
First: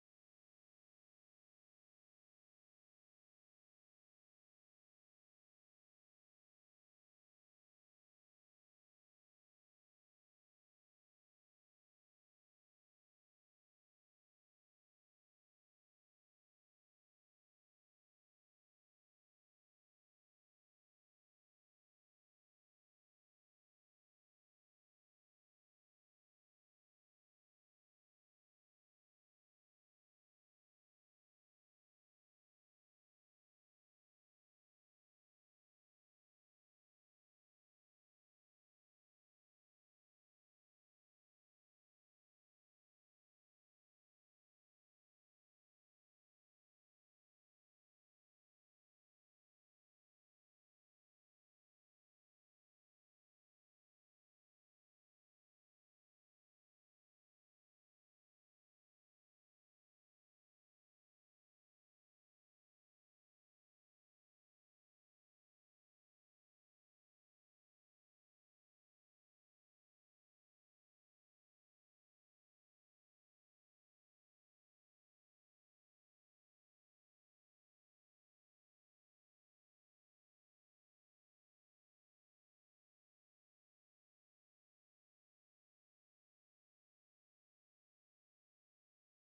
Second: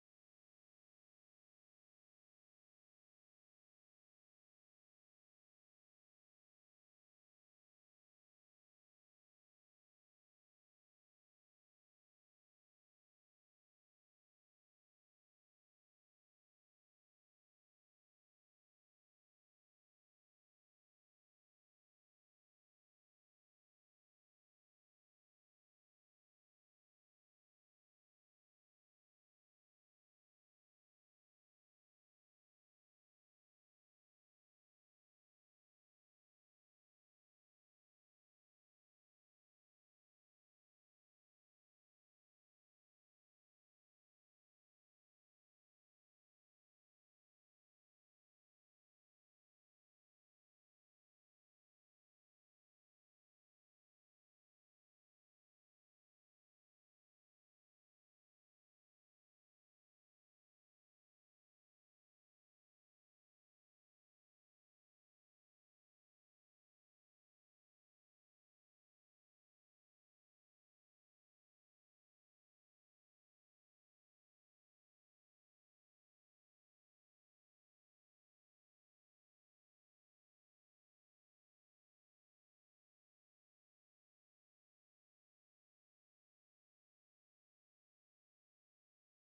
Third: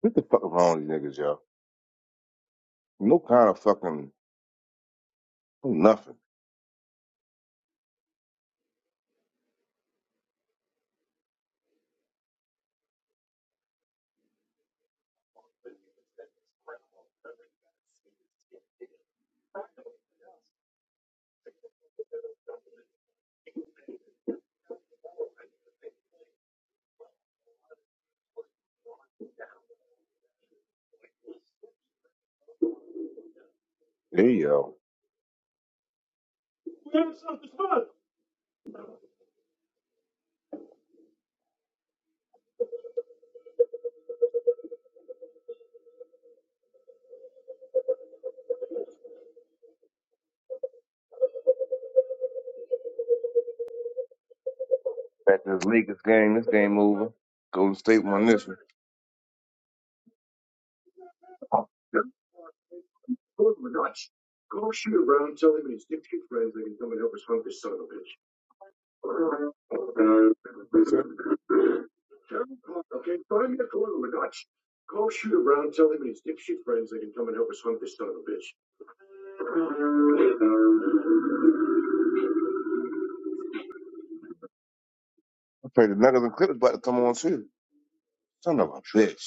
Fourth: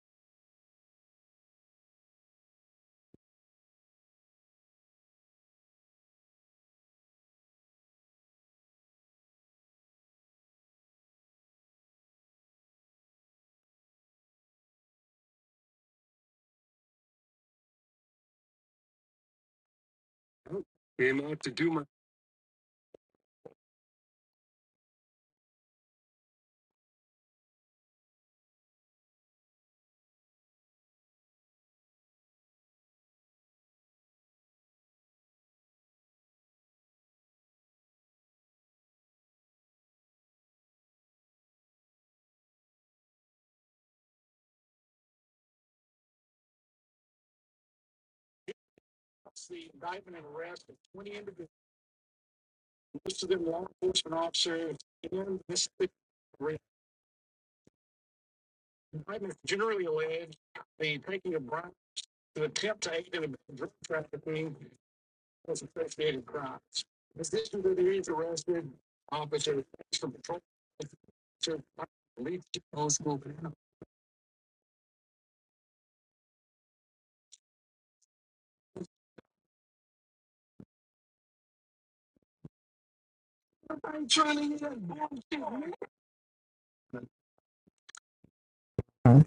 S3: What the fuck is wrong with these niggas, y'all? No kind of fucking no nothing. There you go. We having something fun. Back to this Lakers game. This game over. Golden State won this one. Pull my nuts. Go shoot around, tell him his dipshit friends they can come and help us hunt this son of a bitch. Okay, find me a corner with nuts. Call shoot around, tell them his dipshit friends they can come and help us hunt this son of a bitch. I pray the niggas and clippers about to come on too. Son of a bitch.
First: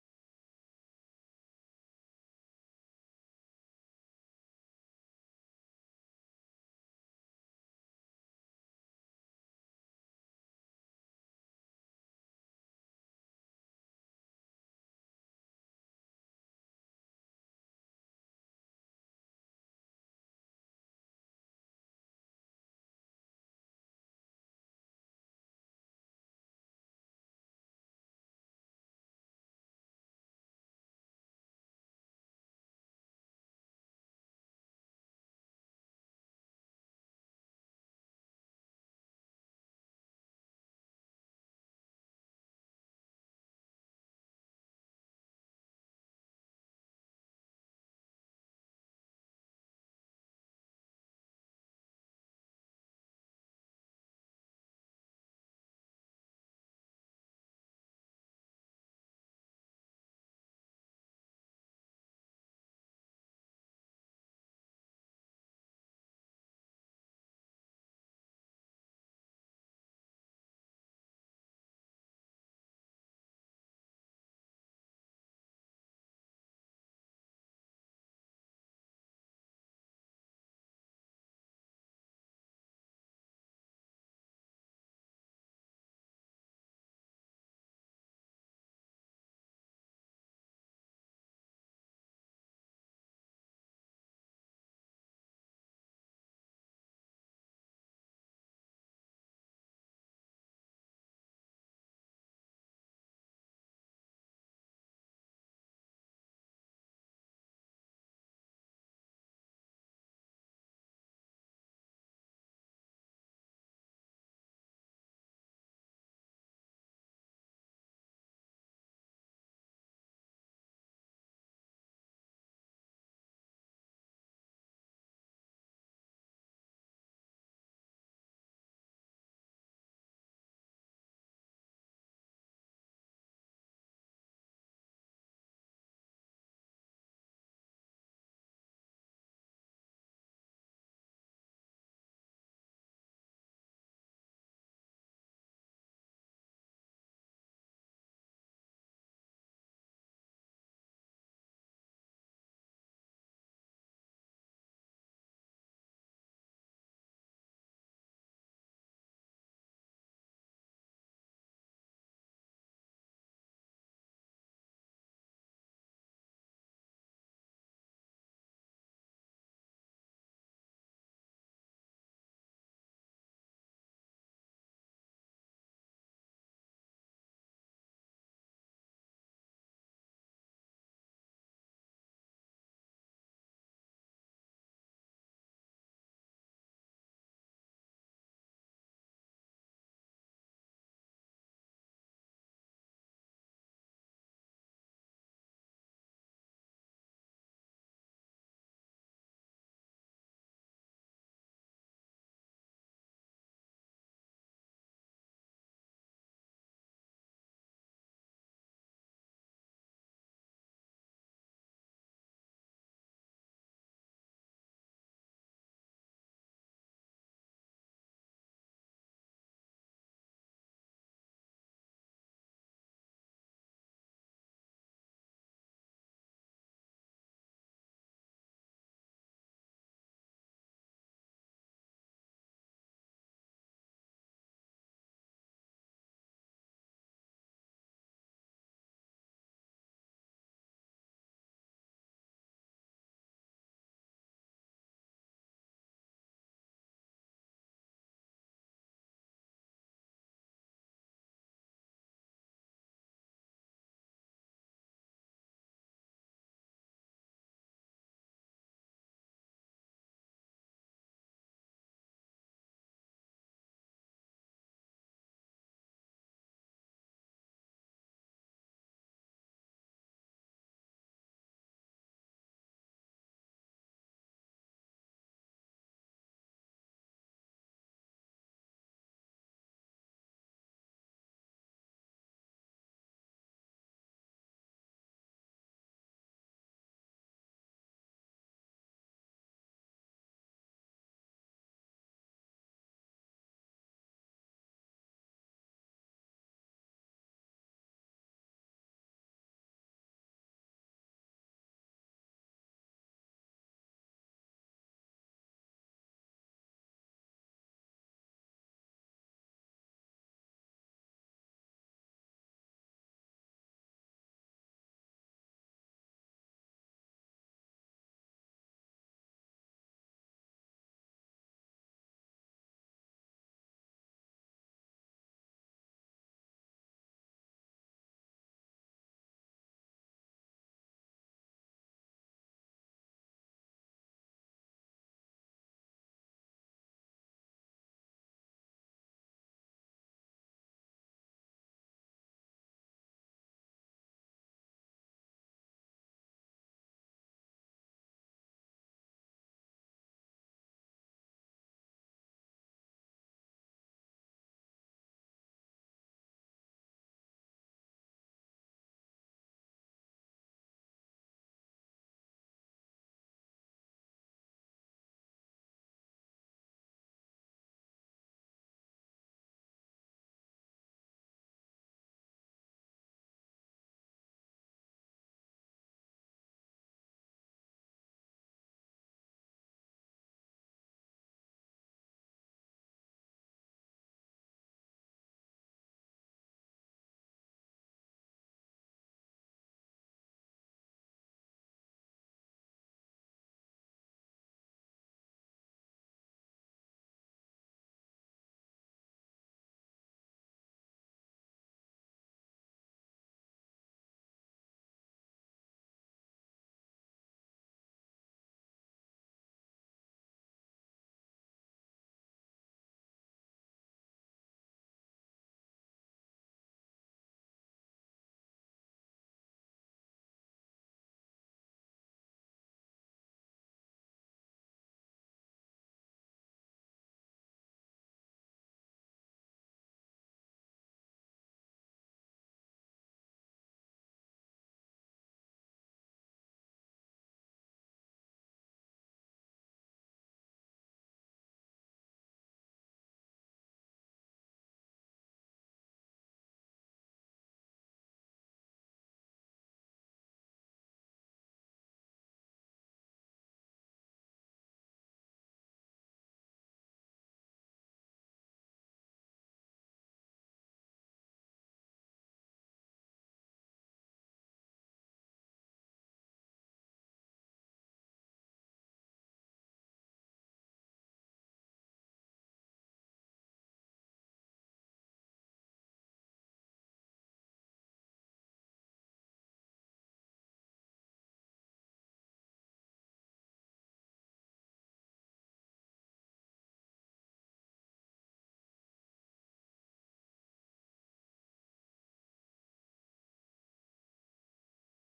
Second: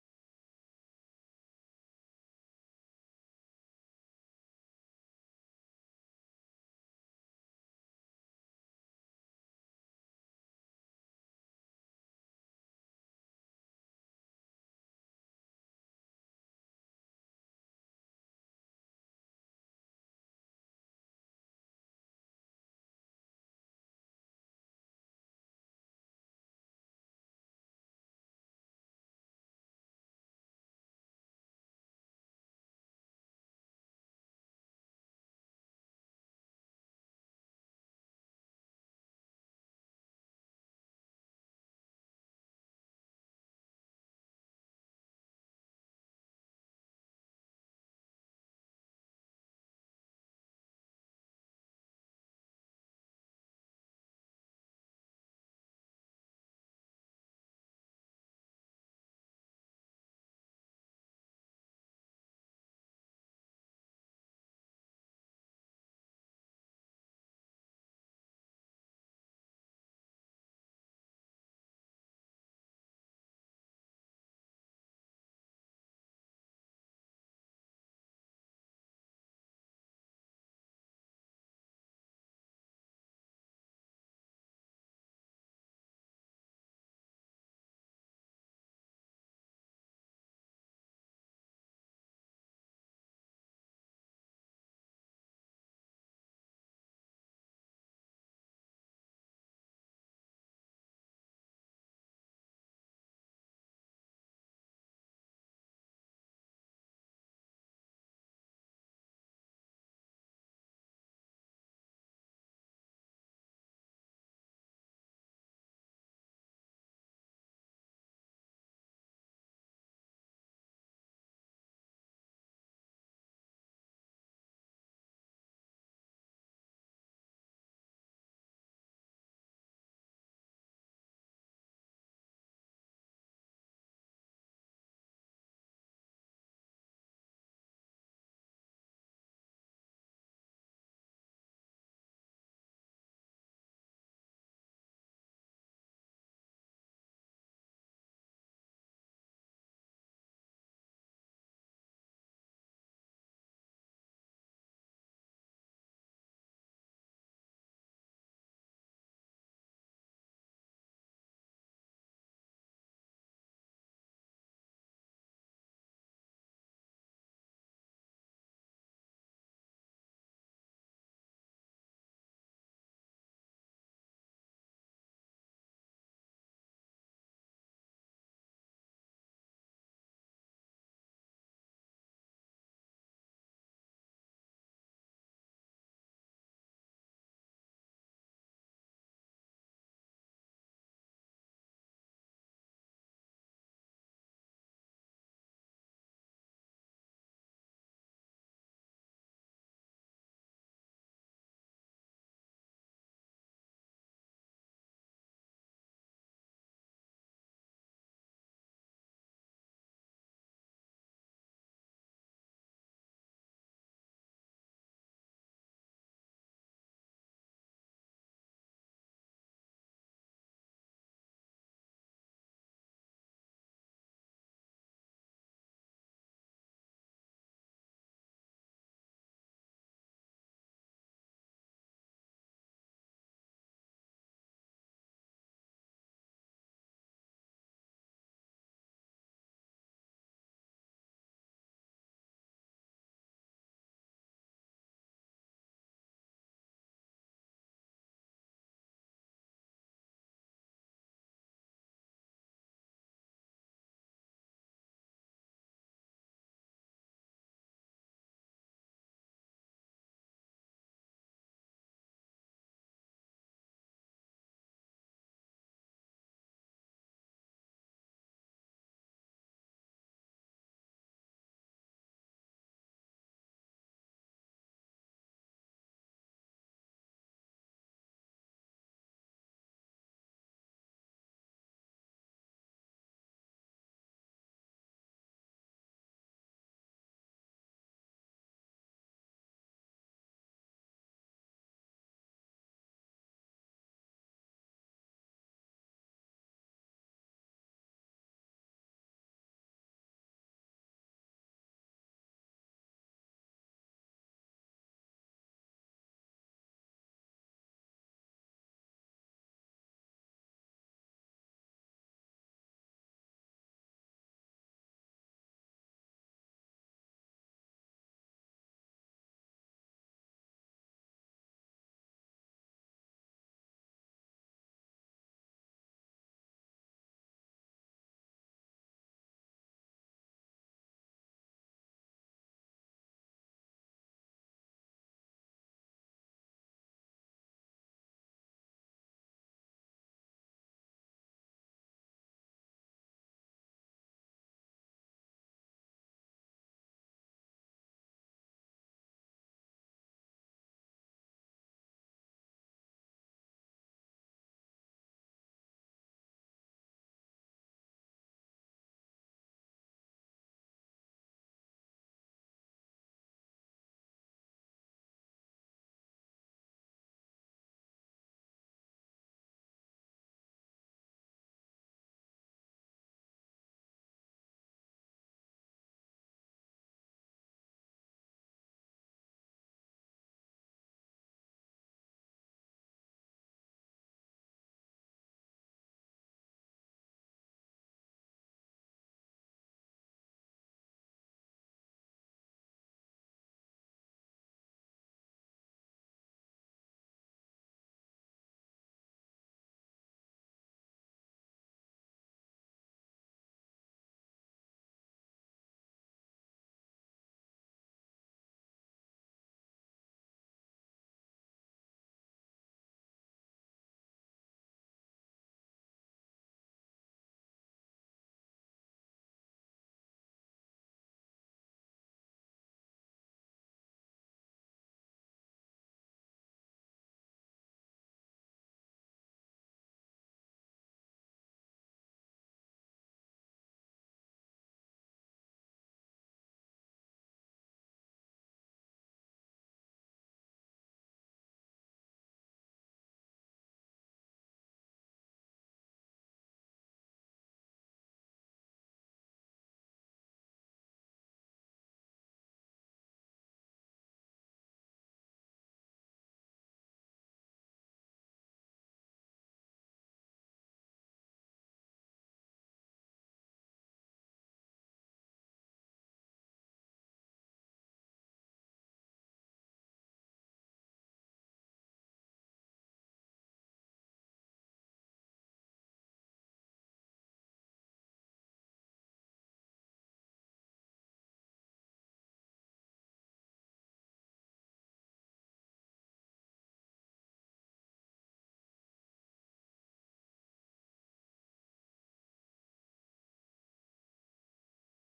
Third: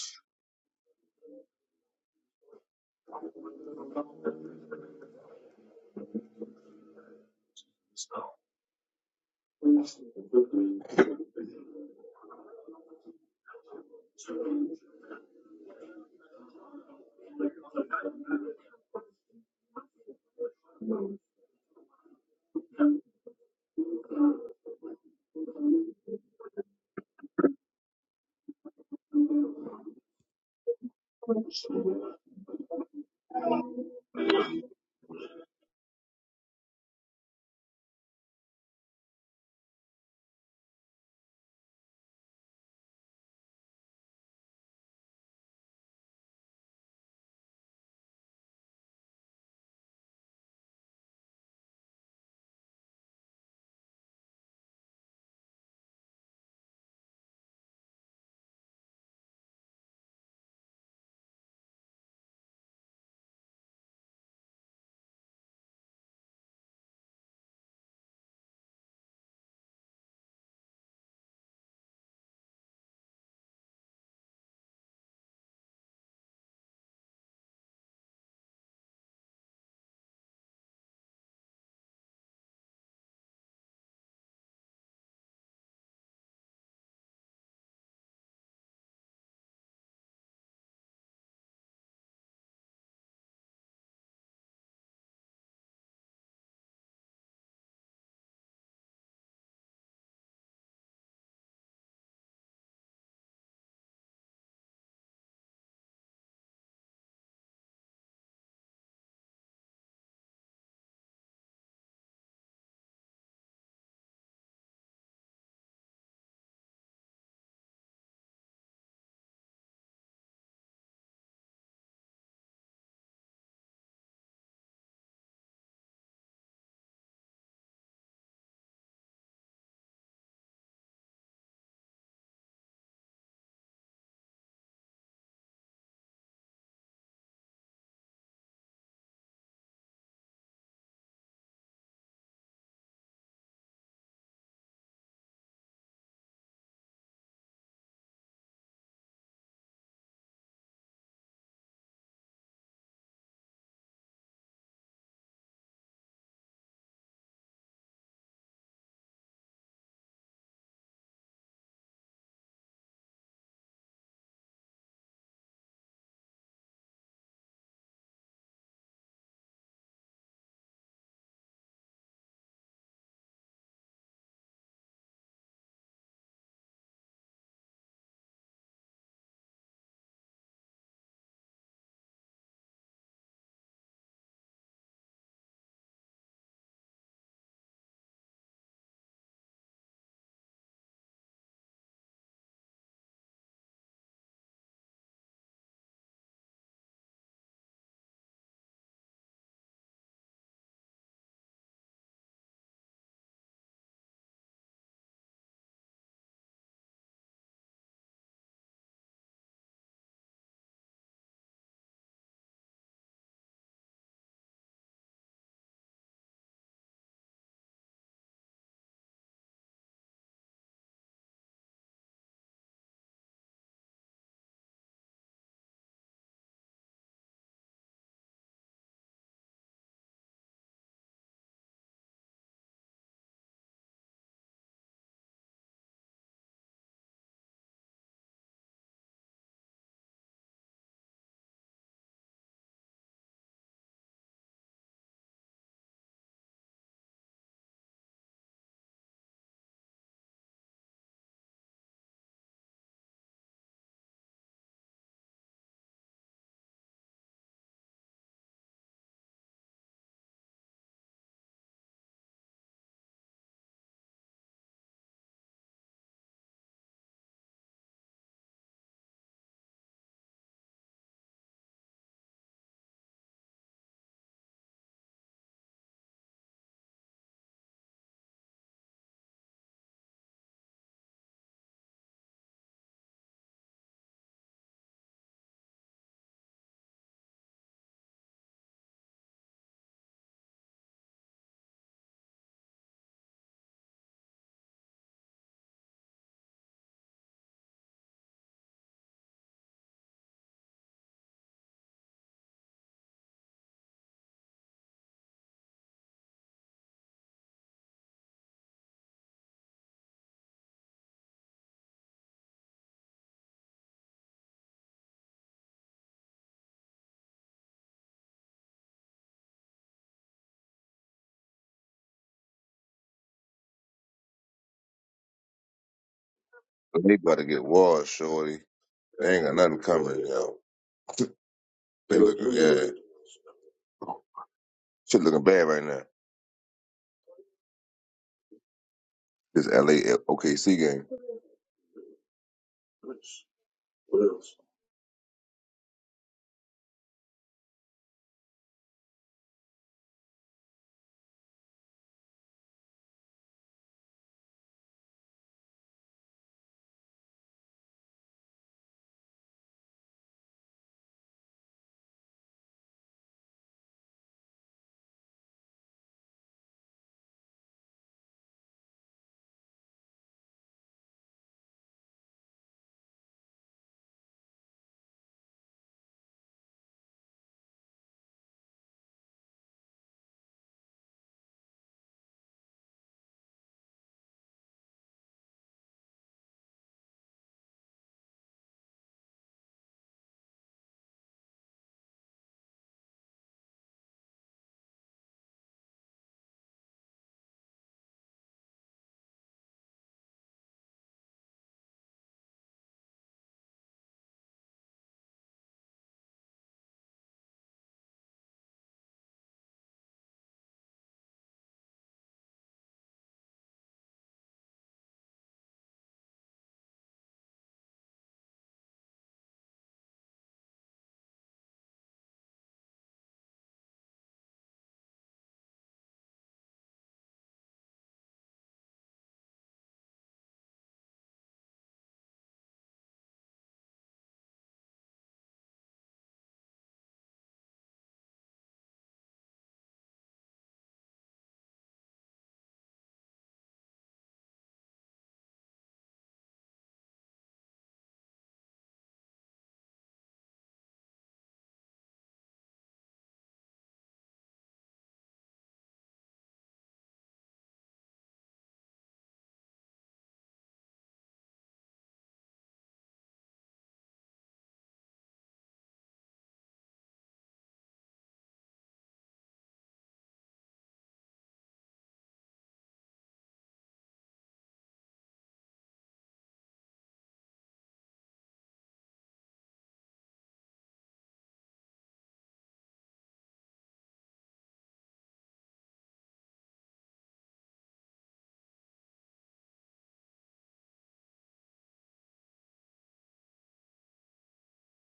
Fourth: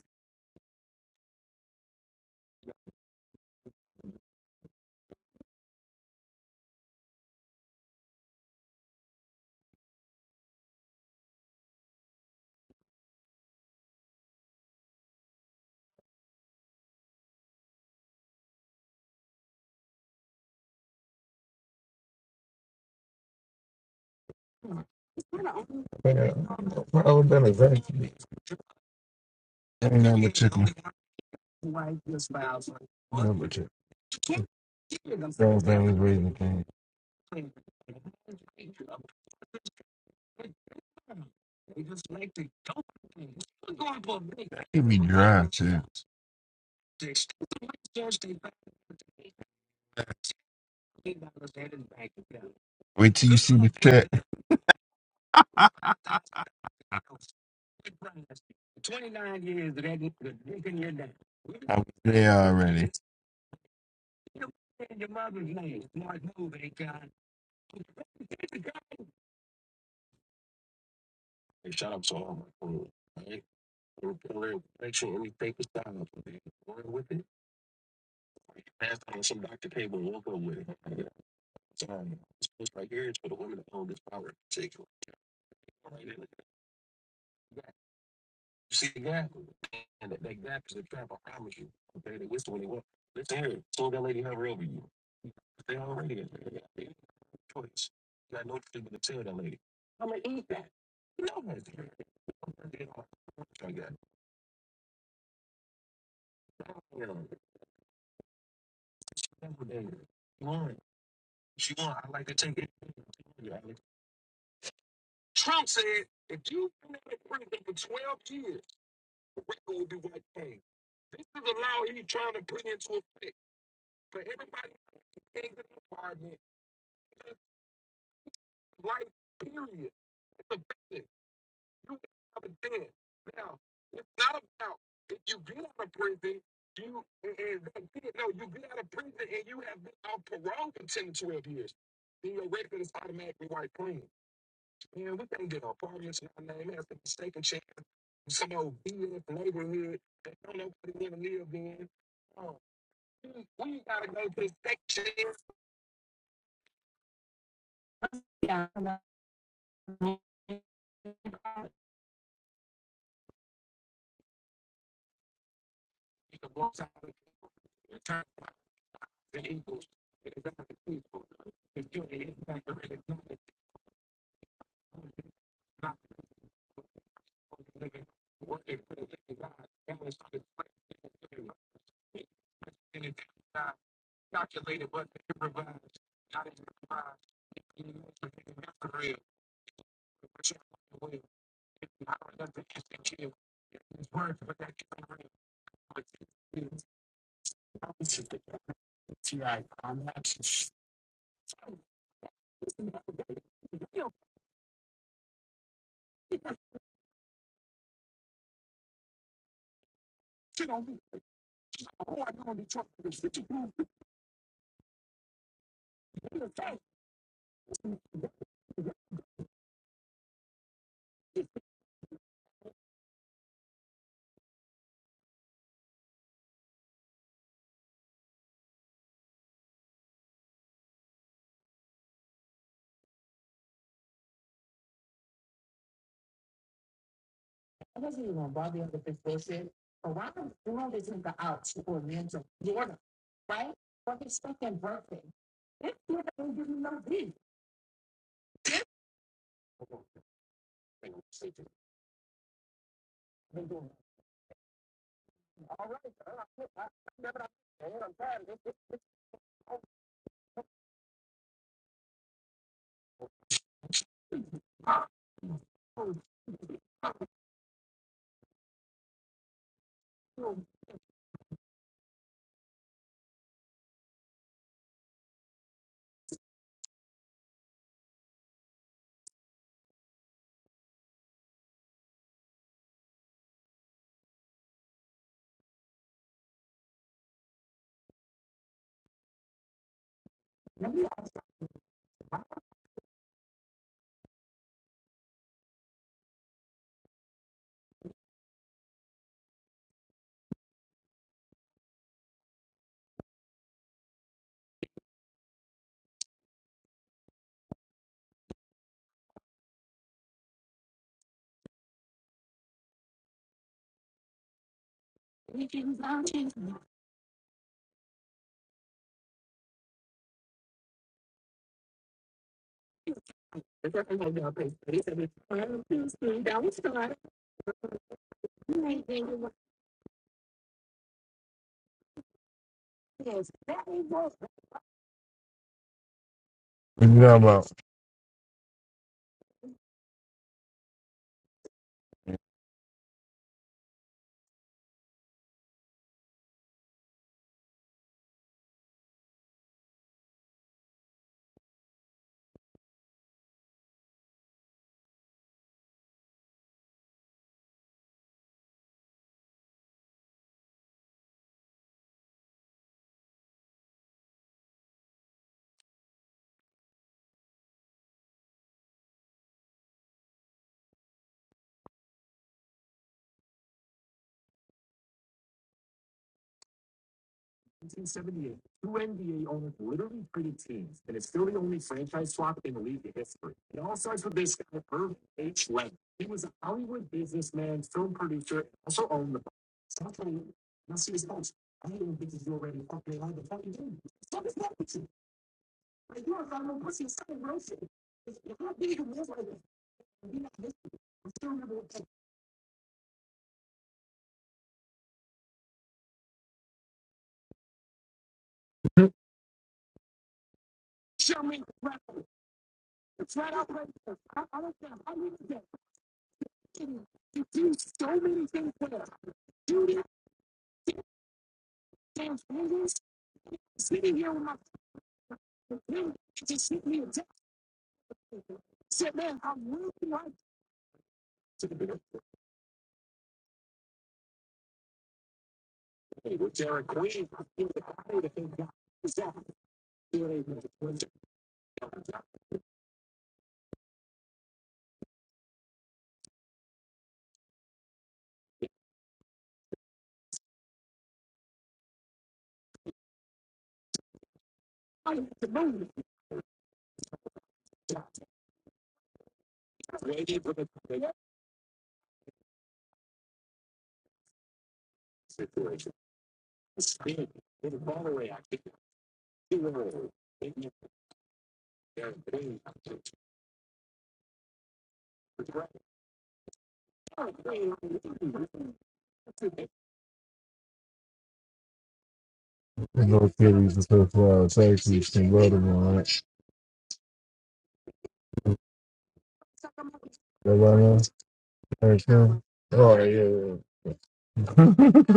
S1: Man, I would have been a vacuum. Ain't nothing but tickle. Nothing but tickle. Those things raising things. He be dry, too. Wait till you see the chat. I was there already.
S3: They about to get washed, shorty. They ain't got nothing coming, yo. They looking, yeah. Shit looking bad right now.
S1: What you talking
S3: This LA OKC game. What else?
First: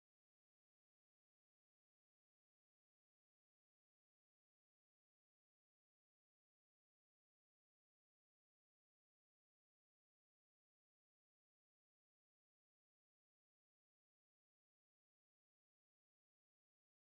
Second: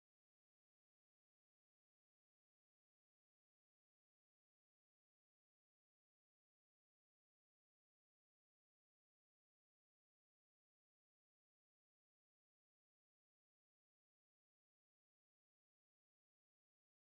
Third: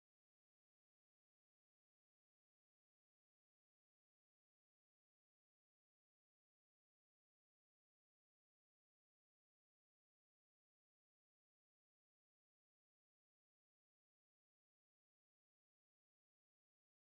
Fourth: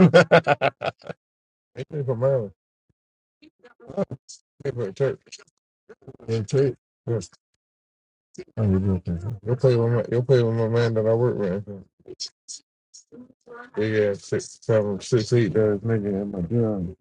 S1: about? They play for Maryland. They play for church. They church. Yes. I'm ridiculous. You'll play with my you'll play with my man that I work with. Big ass six seven six eight does nigga in my job.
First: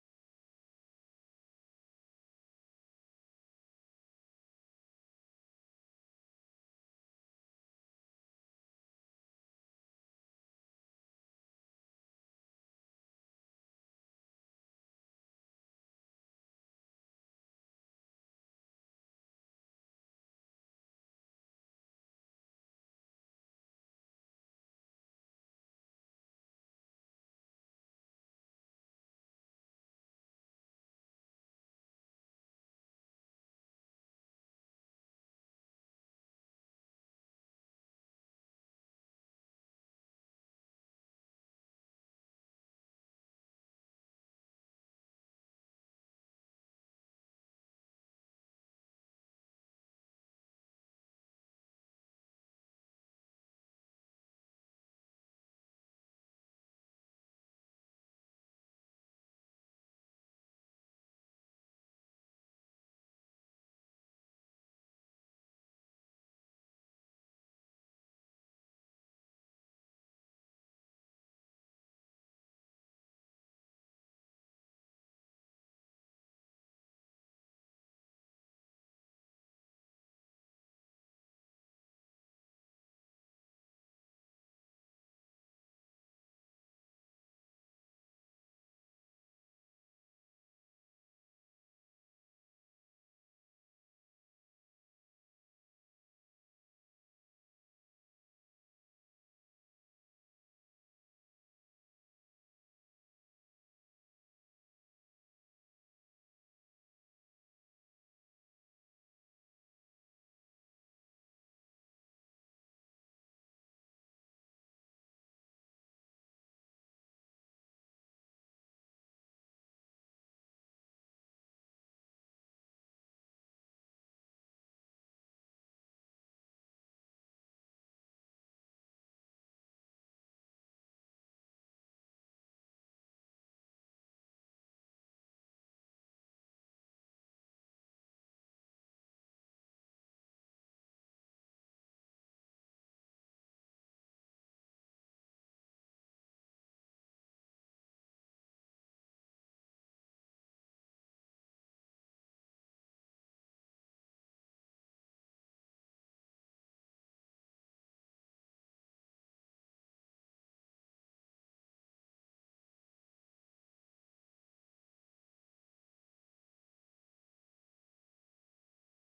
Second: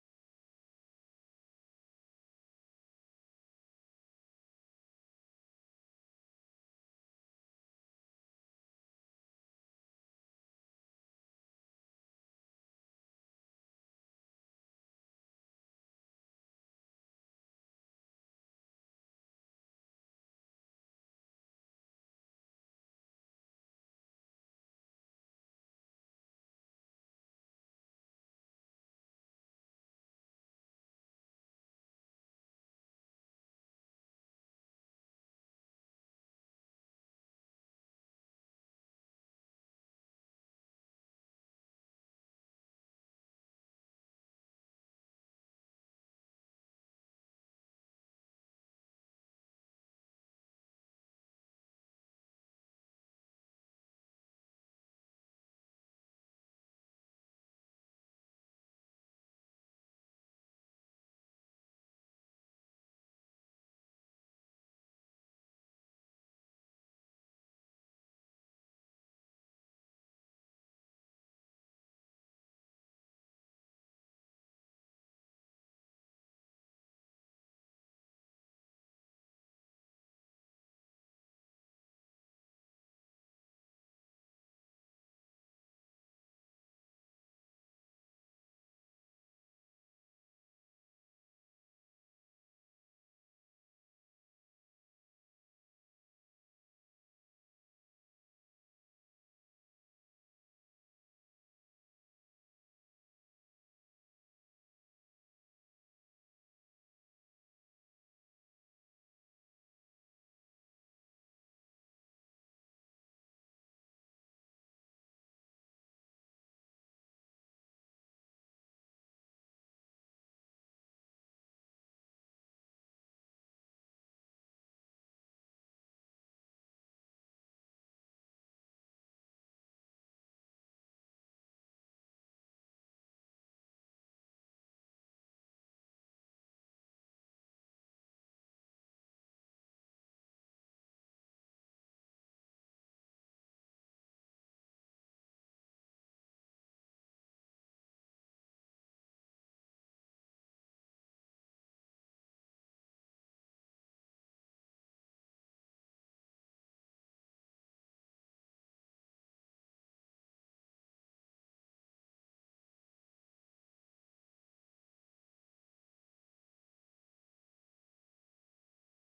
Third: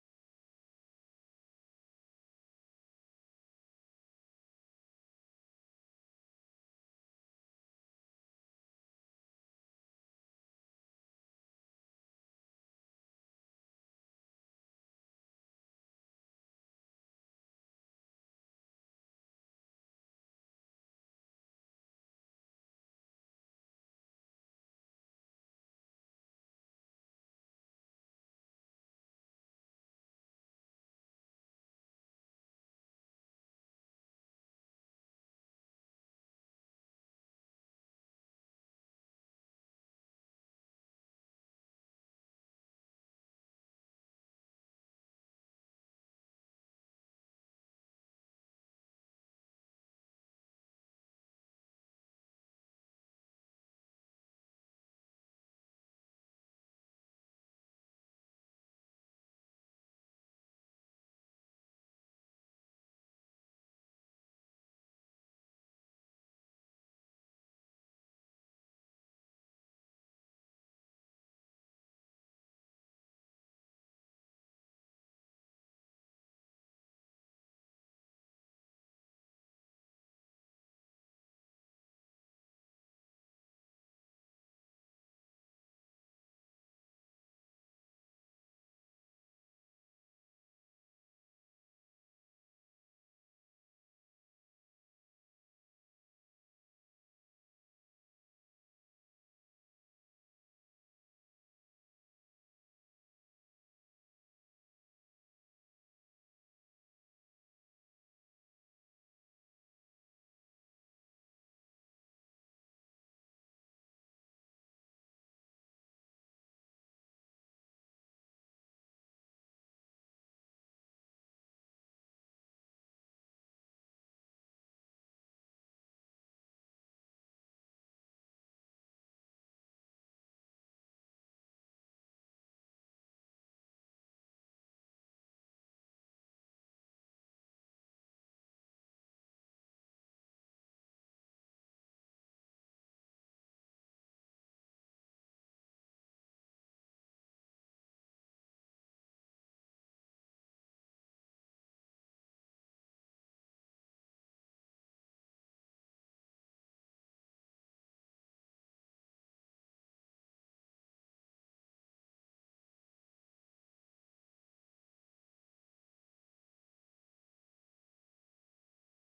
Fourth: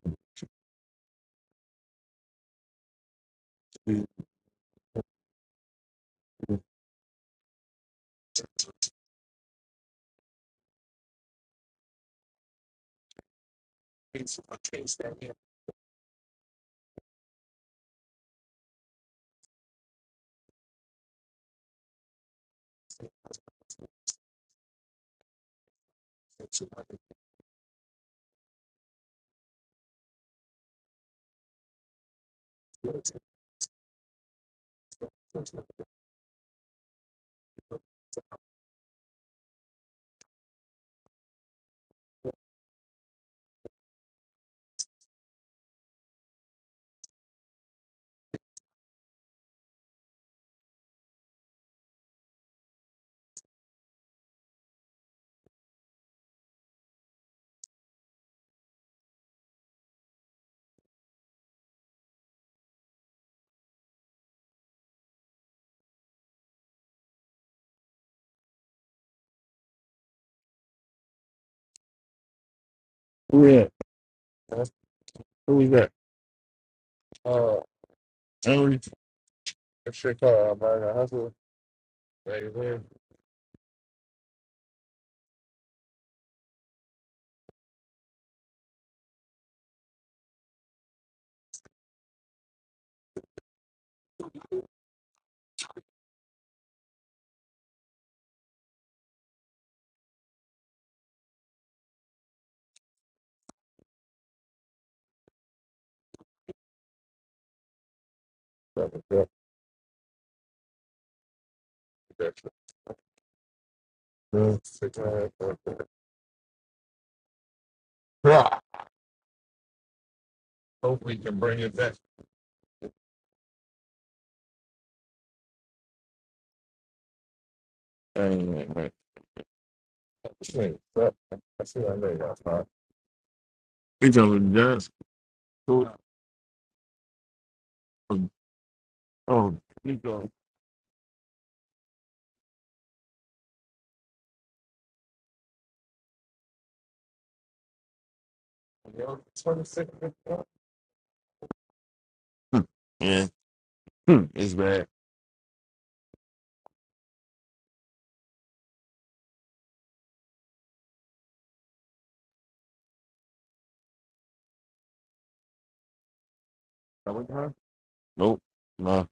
S1: We talking about Johnson. Oh. yeah. Hmm, it's bad. Nope. No.